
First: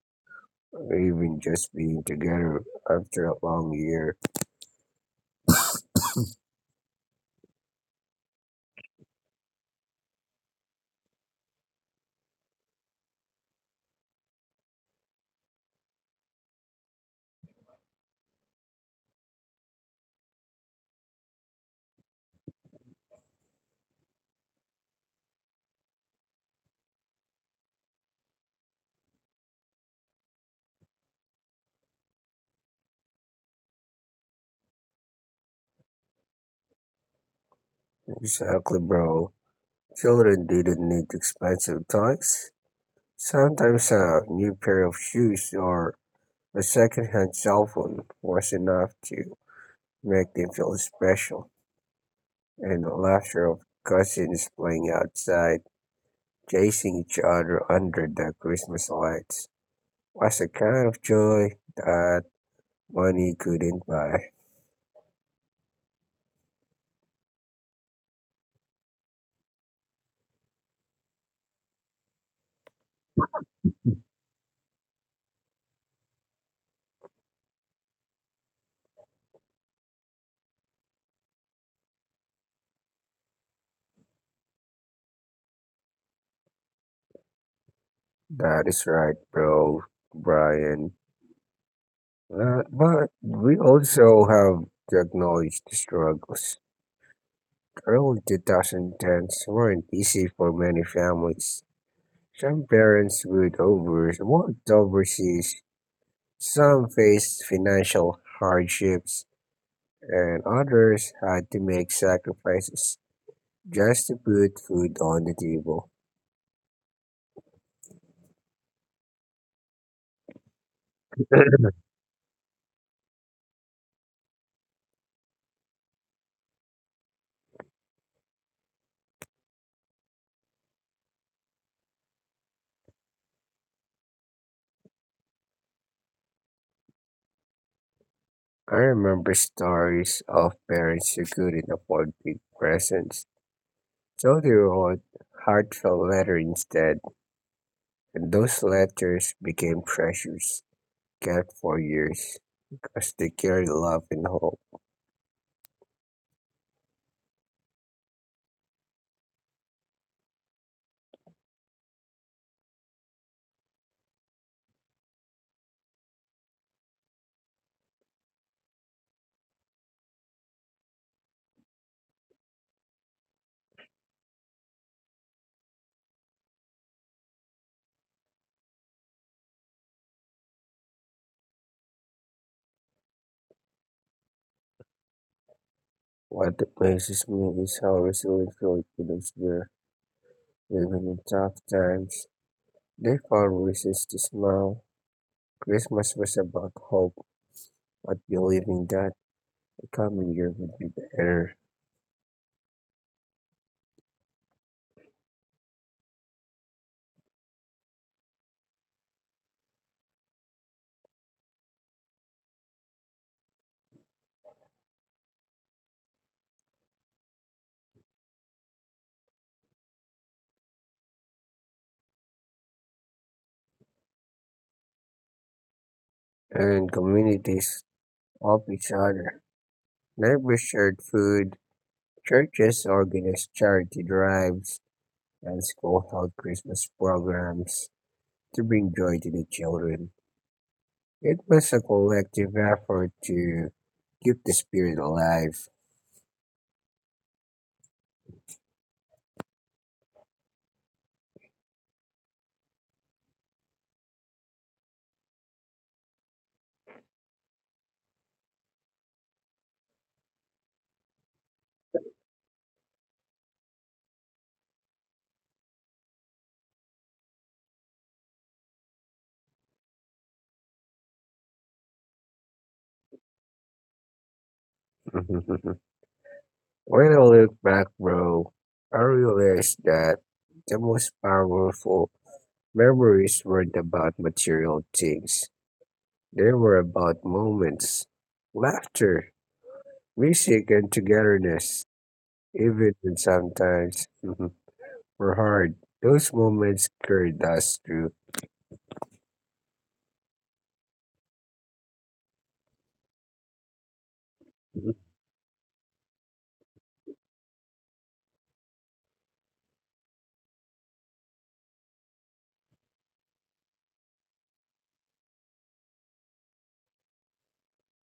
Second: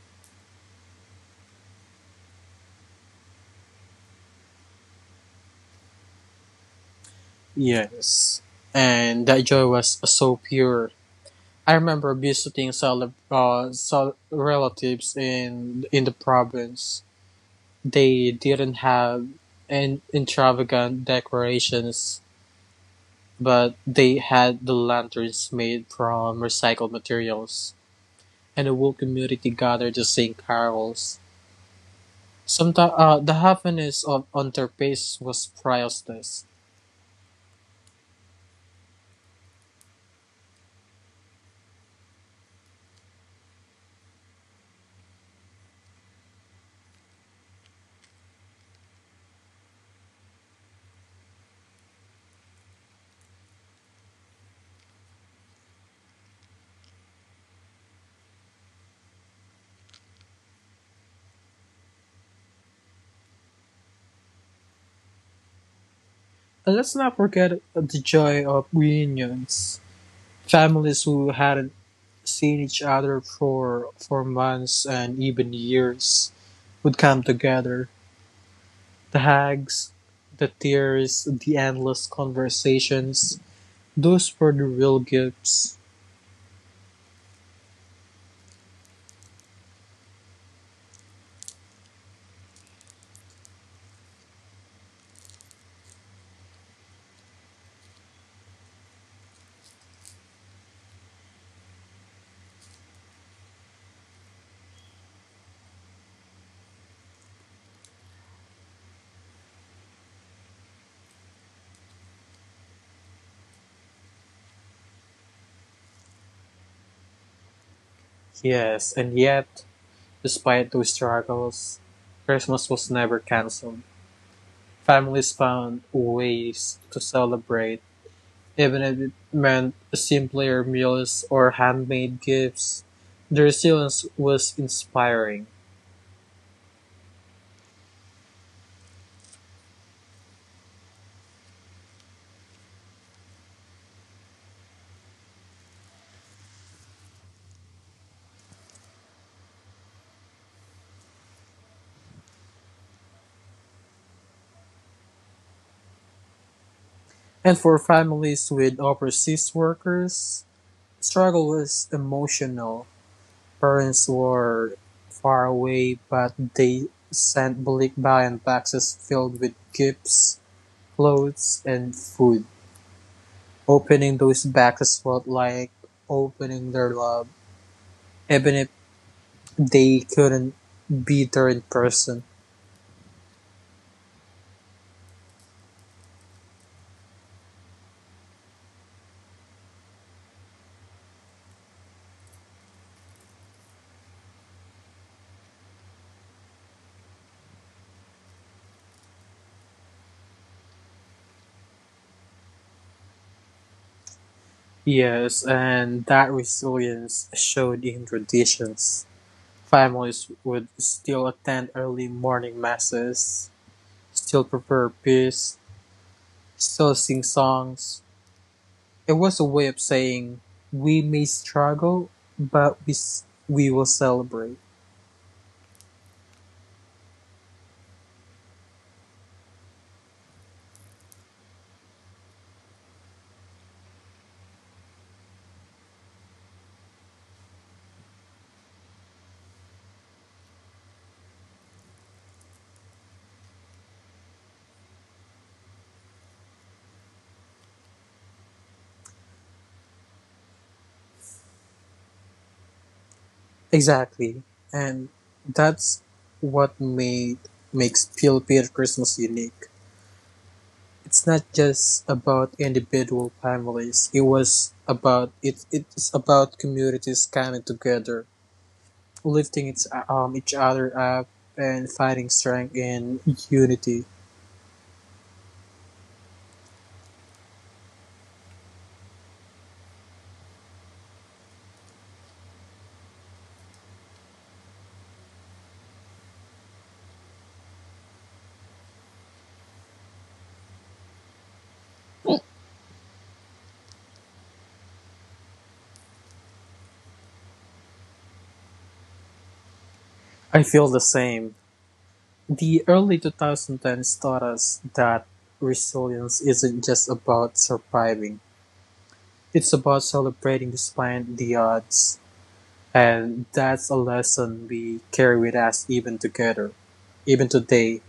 or even just being together after a long year. Yes. And that joy was so pure. I remember visiting relatives in the province. They didn't have an extravagant decorations, but they had the lanterns made from recycled materials, and the whole community gathered to sing carols. Sometimes the happiness of on their faces was priceless. Exactly, bro. Children didn't need expensive toys. Sometimes a new pair of shoes or a second-hand cell phone was enough to make them feel special, and the laughter of cousins playing outside, chasing each other under the Christmas lights was a kind of joy that money couldn't buy. And let's not forget the joy of reunions. Families who hadn't seen each other for months and even years would come together. The hugs, the tears, the endless conversations, those were the real gifts. That is right, bro, Brian. But we also have to acknowledge the struggles. The early 2010s weren't easy for many families. Some parents would over worked overseas, some faced financial hardships, and others had to make sacrifices just to put food on the table. Yes, and yet, despite those struggles, Christmas was never cancelled. Families found ways to celebrate, even if it meant simpler meals or handmade gifts. The resilience was inspiring. I remember stories of parents who couldn't afford big presents, so they wrote heartfelt letters instead, and those letters became treasures kept for years because they carried love and hope. And for families with overseas workers, struggle was emotional. Parents were far away, but they sent bulk buying boxes filled with gifts, clothes, and food. Opening those boxes felt like opening their love, even if they couldn't be there in person. What amazes me is how resilient Filipinos were, even in tough times. They found reasons to smile. Christmas was about hope, but believing that the coming year would be better. Yes, and that resilience showed in traditions. Families would still attend early morning masses, still prepare peas, still sing songs. It was a way of saying, we may struggle, but we will celebrate. And communities of each other, neighbors shared food, churches organized charity drives, and school held Christmas programs to bring joy to the children. It was a collective effort to keep the spirit alive. Exactly. And that's what made makes Philippine Christmas unique. It's not just about individual families. It was about it. It's about communities coming together, lifting each other up, and fighting strength and unity. (laughs) When I look back, bro, I realized that the most powerful memories weren't about material things. They were about moments, laughter, music and togetherness, even when sometimes were hard. Those moments carried us through. I feel the same. The early 2010s taught us Mhm. that resilience isn't just about surviving, it's about celebrating despite the odds. And that's a lesson we carry with us even today.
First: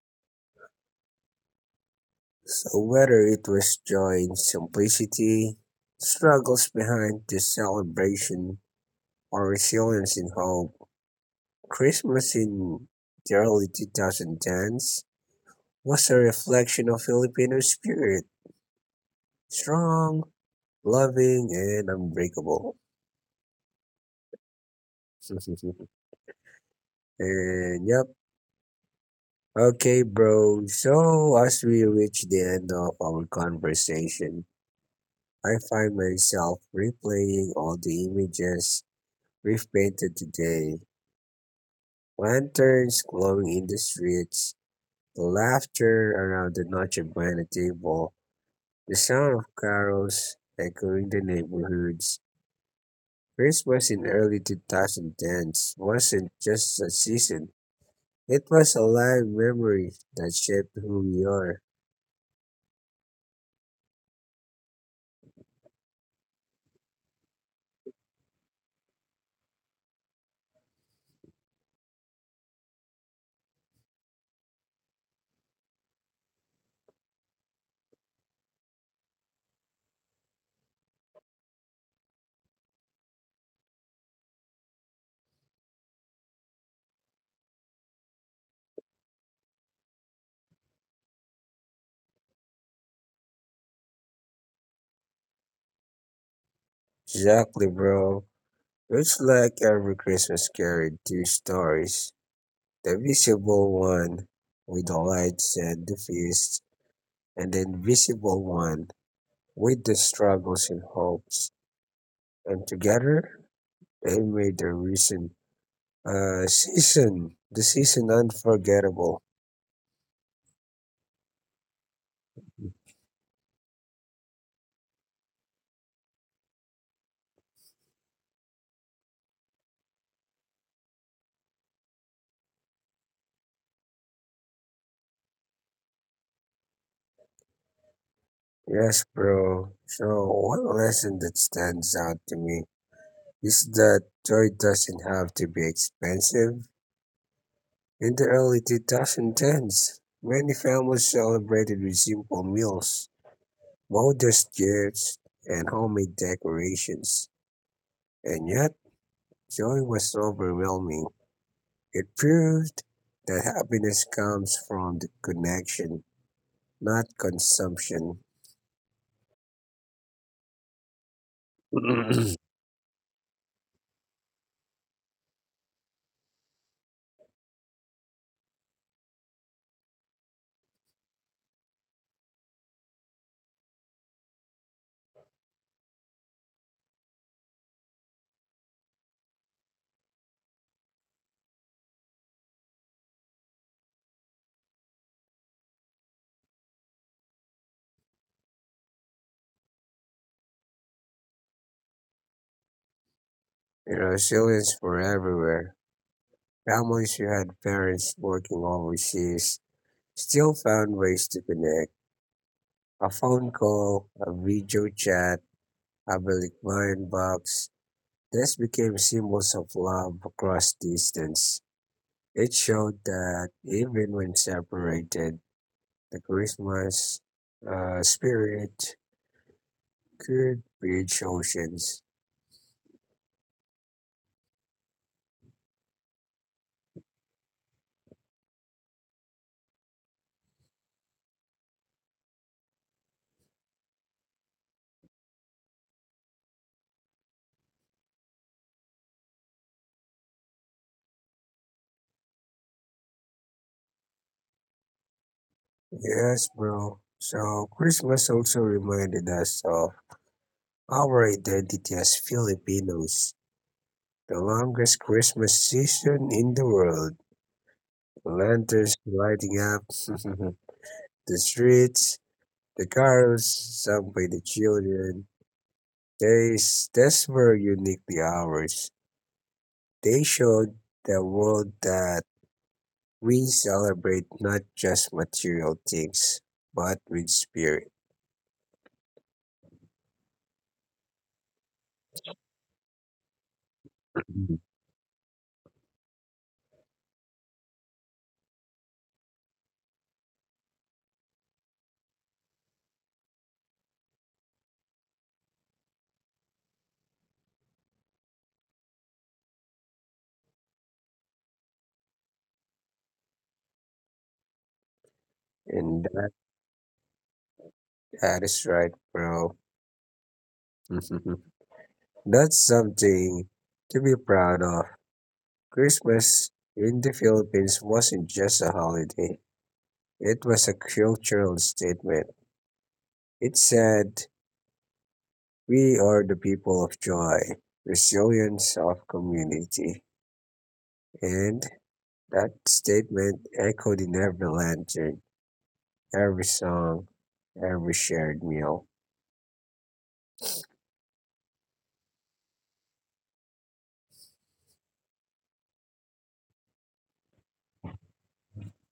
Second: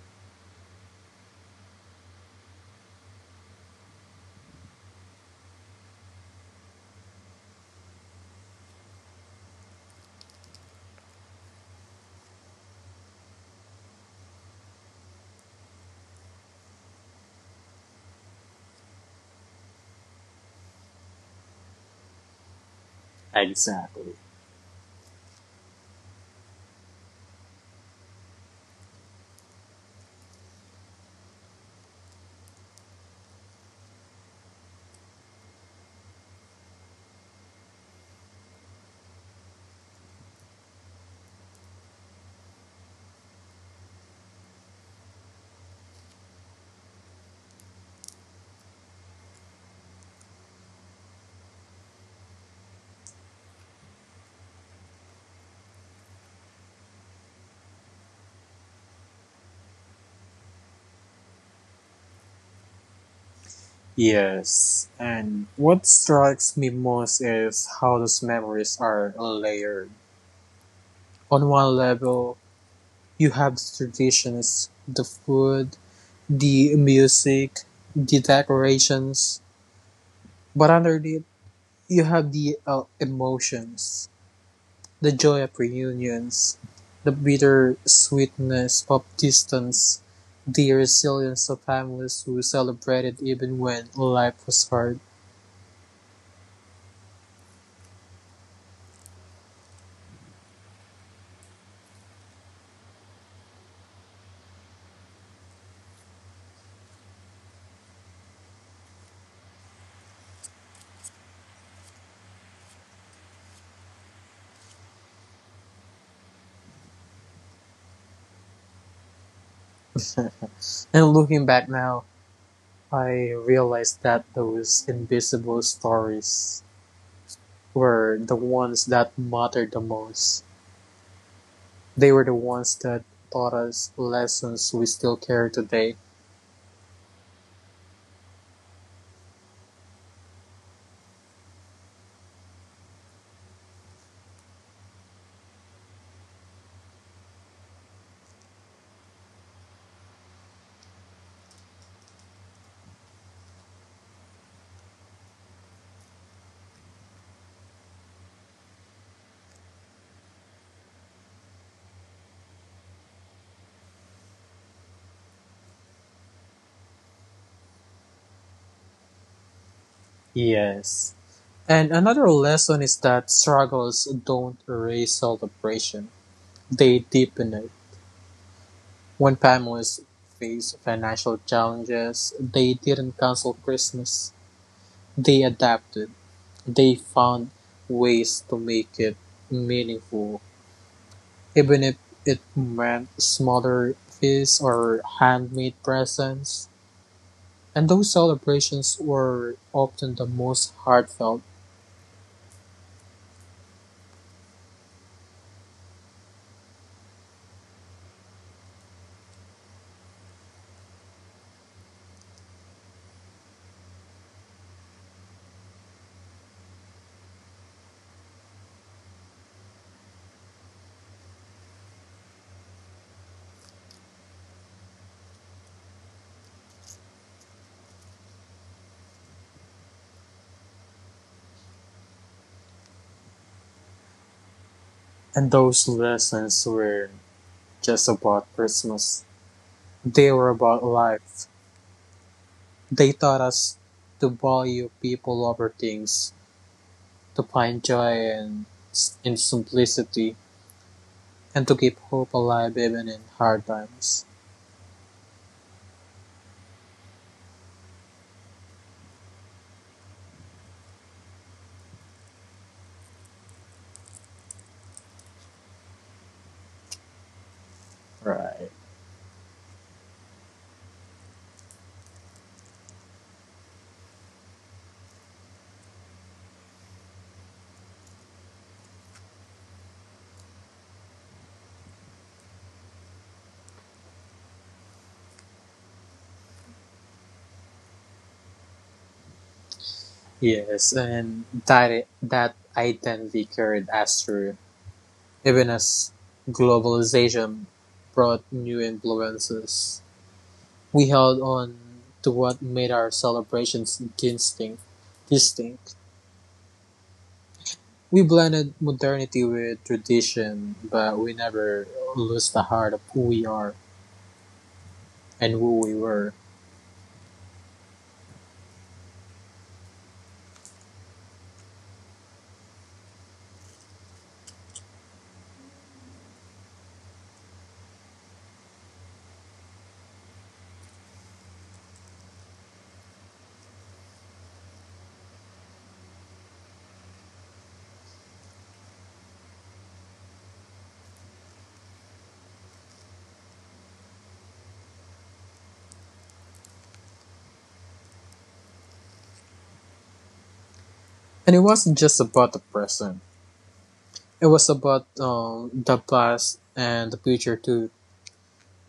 So whether it was joy in simplicity, struggles behind the celebration, or resilience in hope, Christmas in the early 2010s was a reflection of Filipino spirit, strong, loving, and unbreakable. Exactly. (laughs) And yep, okay, bro. So, as we reach the end of our conversation, I find myself replaying all the images we've painted today, lanterns glowing in the streets, the laughter around the Noche Buena table, the sound of carols echoing the neighborhoods. Christmas in early 2010s wasn't just a season, it was a live memory that shaped who we are. Yes. And what strikes me most is how those memories are layered. On one level, you have the traditions, the food, the music, the decorations, but underneath you have the emotions, the joy of reunions, the bitter sweetness of distance, the resilience of families who celebrated even when life was hard. Exactly, bro. It's like every Christmas carried two stories. The visible one with the lights and the feast, and the invisible one with the struggles and hopes. And together, they made the recent season, the season unforgettable. (laughs) And looking back now, I realized that those invisible stories were the ones that mattered the most. They were the ones that taught us lessons we still carry today. Yes, bro. So, one lesson that stands out to me is that joy doesn't have to be expensive. In the early 2010s, many families celebrated with simple meals, modest gifts, and homemade decorations. And yet, joy was overwhelming. It proved that happiness comes from the connection, not consumption. Yes. (clears throat) And another And lesson is that struggles don't erase celebration, they deepen it. When families face financial challenges, they didn't cancel Christmas, they adapted. They found ways to make it meaningful, even if it meant smaller feasts or handmade presents. And those celebrations were often the most heartfelt. resilience were everywhere. Families who had parents working overseas still found ways to connect. A phone call, a video chat, public bucks. These became symbols of love across distance. It showed that even when separated, the Christmas spirit could bridge oceans. And those lessons were just about Christmas. They were about life. They taught us to value people over things, to find joy in simplicity, and to keep hope alive even in hard times. Yes, bro. So Christmas also reminded us of our identity as Filipinos. The longest Christmas season in the world. Right. Lanterns lighting up (laughs) the streets, the carols sung by the children, these were uniquely ours. They showed the world that we celebrate not just material things, but with spirit. Yes, and that identity carried us Mhm. through, even as globalization brought new influences. We held on to what made our celebrations distinct. distinct. We blended modernity with tradition, but we never lost the heart of who we are and who we And that, were. that is right, bro. (laughs) That's something to be proud of. Christmas in the Philippines wasn't just a holiday, it was a cultural statement. It said, we are the people of joy, resilience of community. And that statement echoed in every lantern, every song, every shared meal. And it wasn't just about the present, it was about the past and the future too.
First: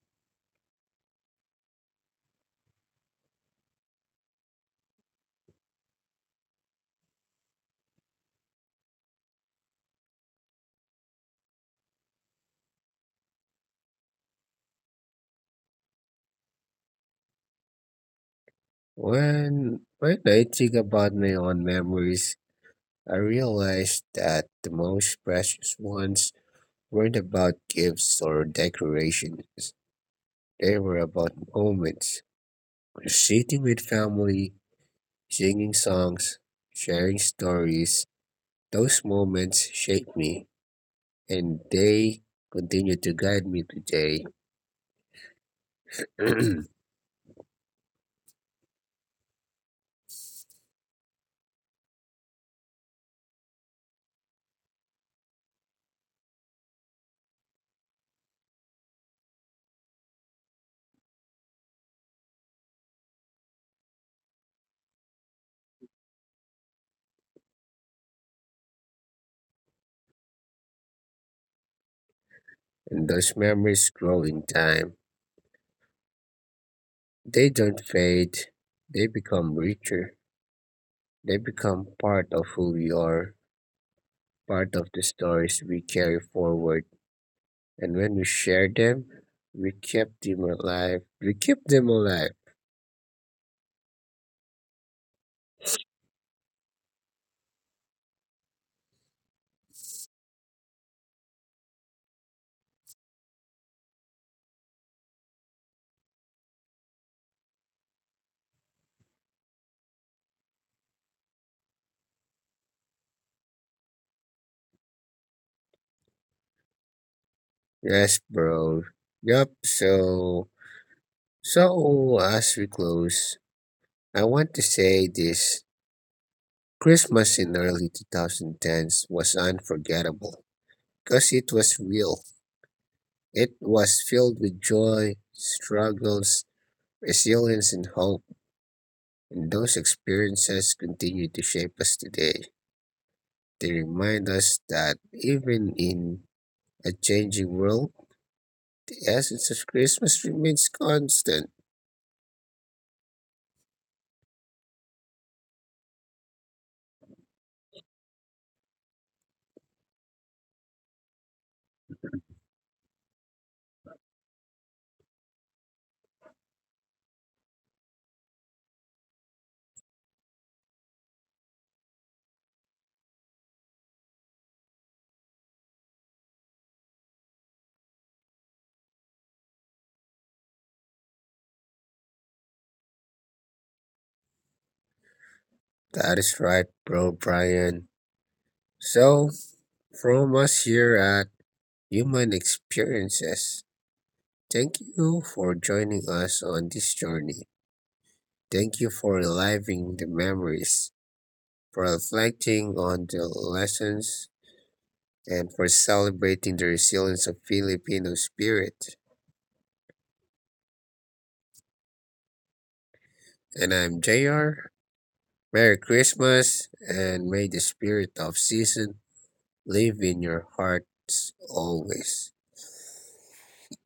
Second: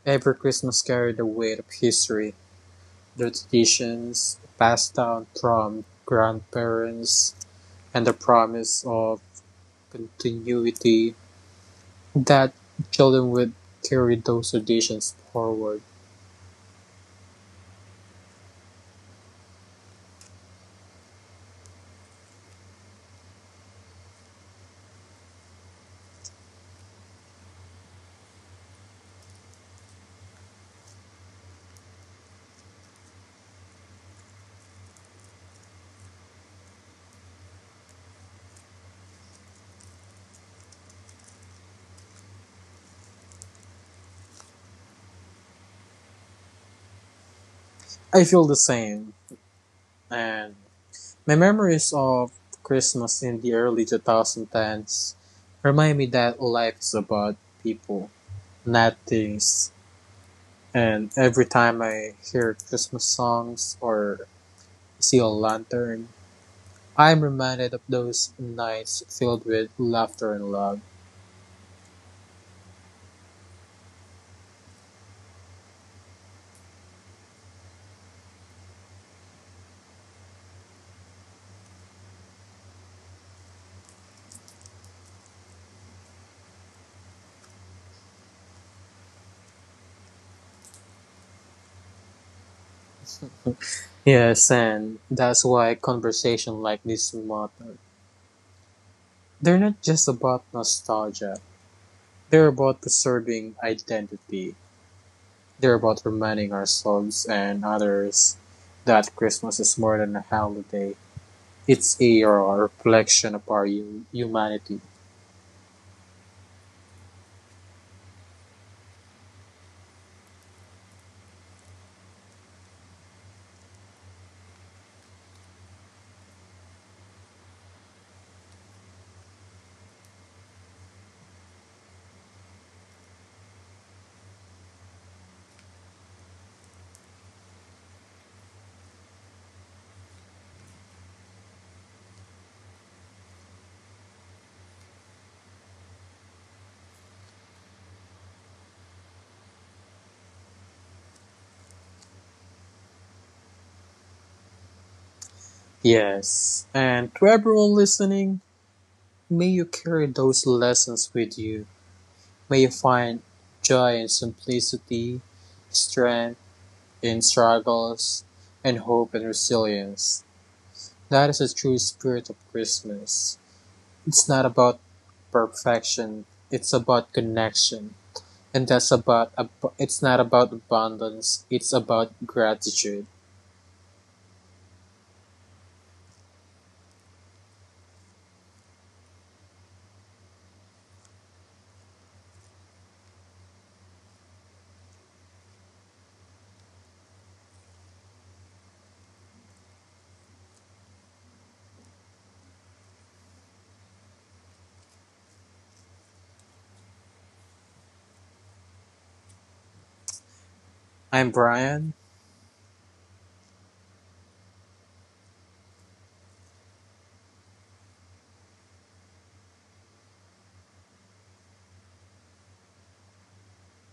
Every Christmas carried the weight of history, the traditions passed down from grandparents, and the promise of continuity that children would carry those traditions forward. When I think about my own memories, I realized that the most precious ones weren't about gifts or decorations. They were about moments, sitting with family, singing songs, sharing stories. Those moments shaped me, and they continue to guide me today. (clears throat) And I feel the same, and my memories of Christmas in the early 2010s remind me that life is about people, not things. And every time I hear Christmas songs or see a lantern, I'm reminded of those nights filled with laughter and love. those memories grow in time. They don't fade, they become richer. They become part of who we are, part of the stories we carry forward. And when we share them, we keep them alive. We keep them alive. Yes, and that's why conversation like this matter. They're not just about nostalgia. They're about preserving identity. They're about reminding ourselves and others that Christmas is more than a holiday. It's a reflection of our humanity. Yes, bro. Yup, so, so as we close, I want to say this: Christmas in early 2010s was unforgettable because it was real. It was filled with joy, struggles, resilience, and hope. And those experiences continue to shape us today. They remind us that even in a changing world, the essence of Christmas remains constant. Yes. And to everyone listening, may you carry those lessons with you. May you find joy in simplicity, strength in struggles, and hope and resilience. That is the true spirit of Christmas. It's not about perfection, it's about connection. And that's about it's not about abundance, it's about gratitude. That is right, bro, Brian. So, from us here at Human Experiences, thank you for joining us on this journey. Thank you for reliving the memories, for reflecting on the lessons, and for celebrating the resilience of Filipino spirit. I'm Brian. And I'm JR. Merry Christmas, and may the spirit of season live in your hearts always.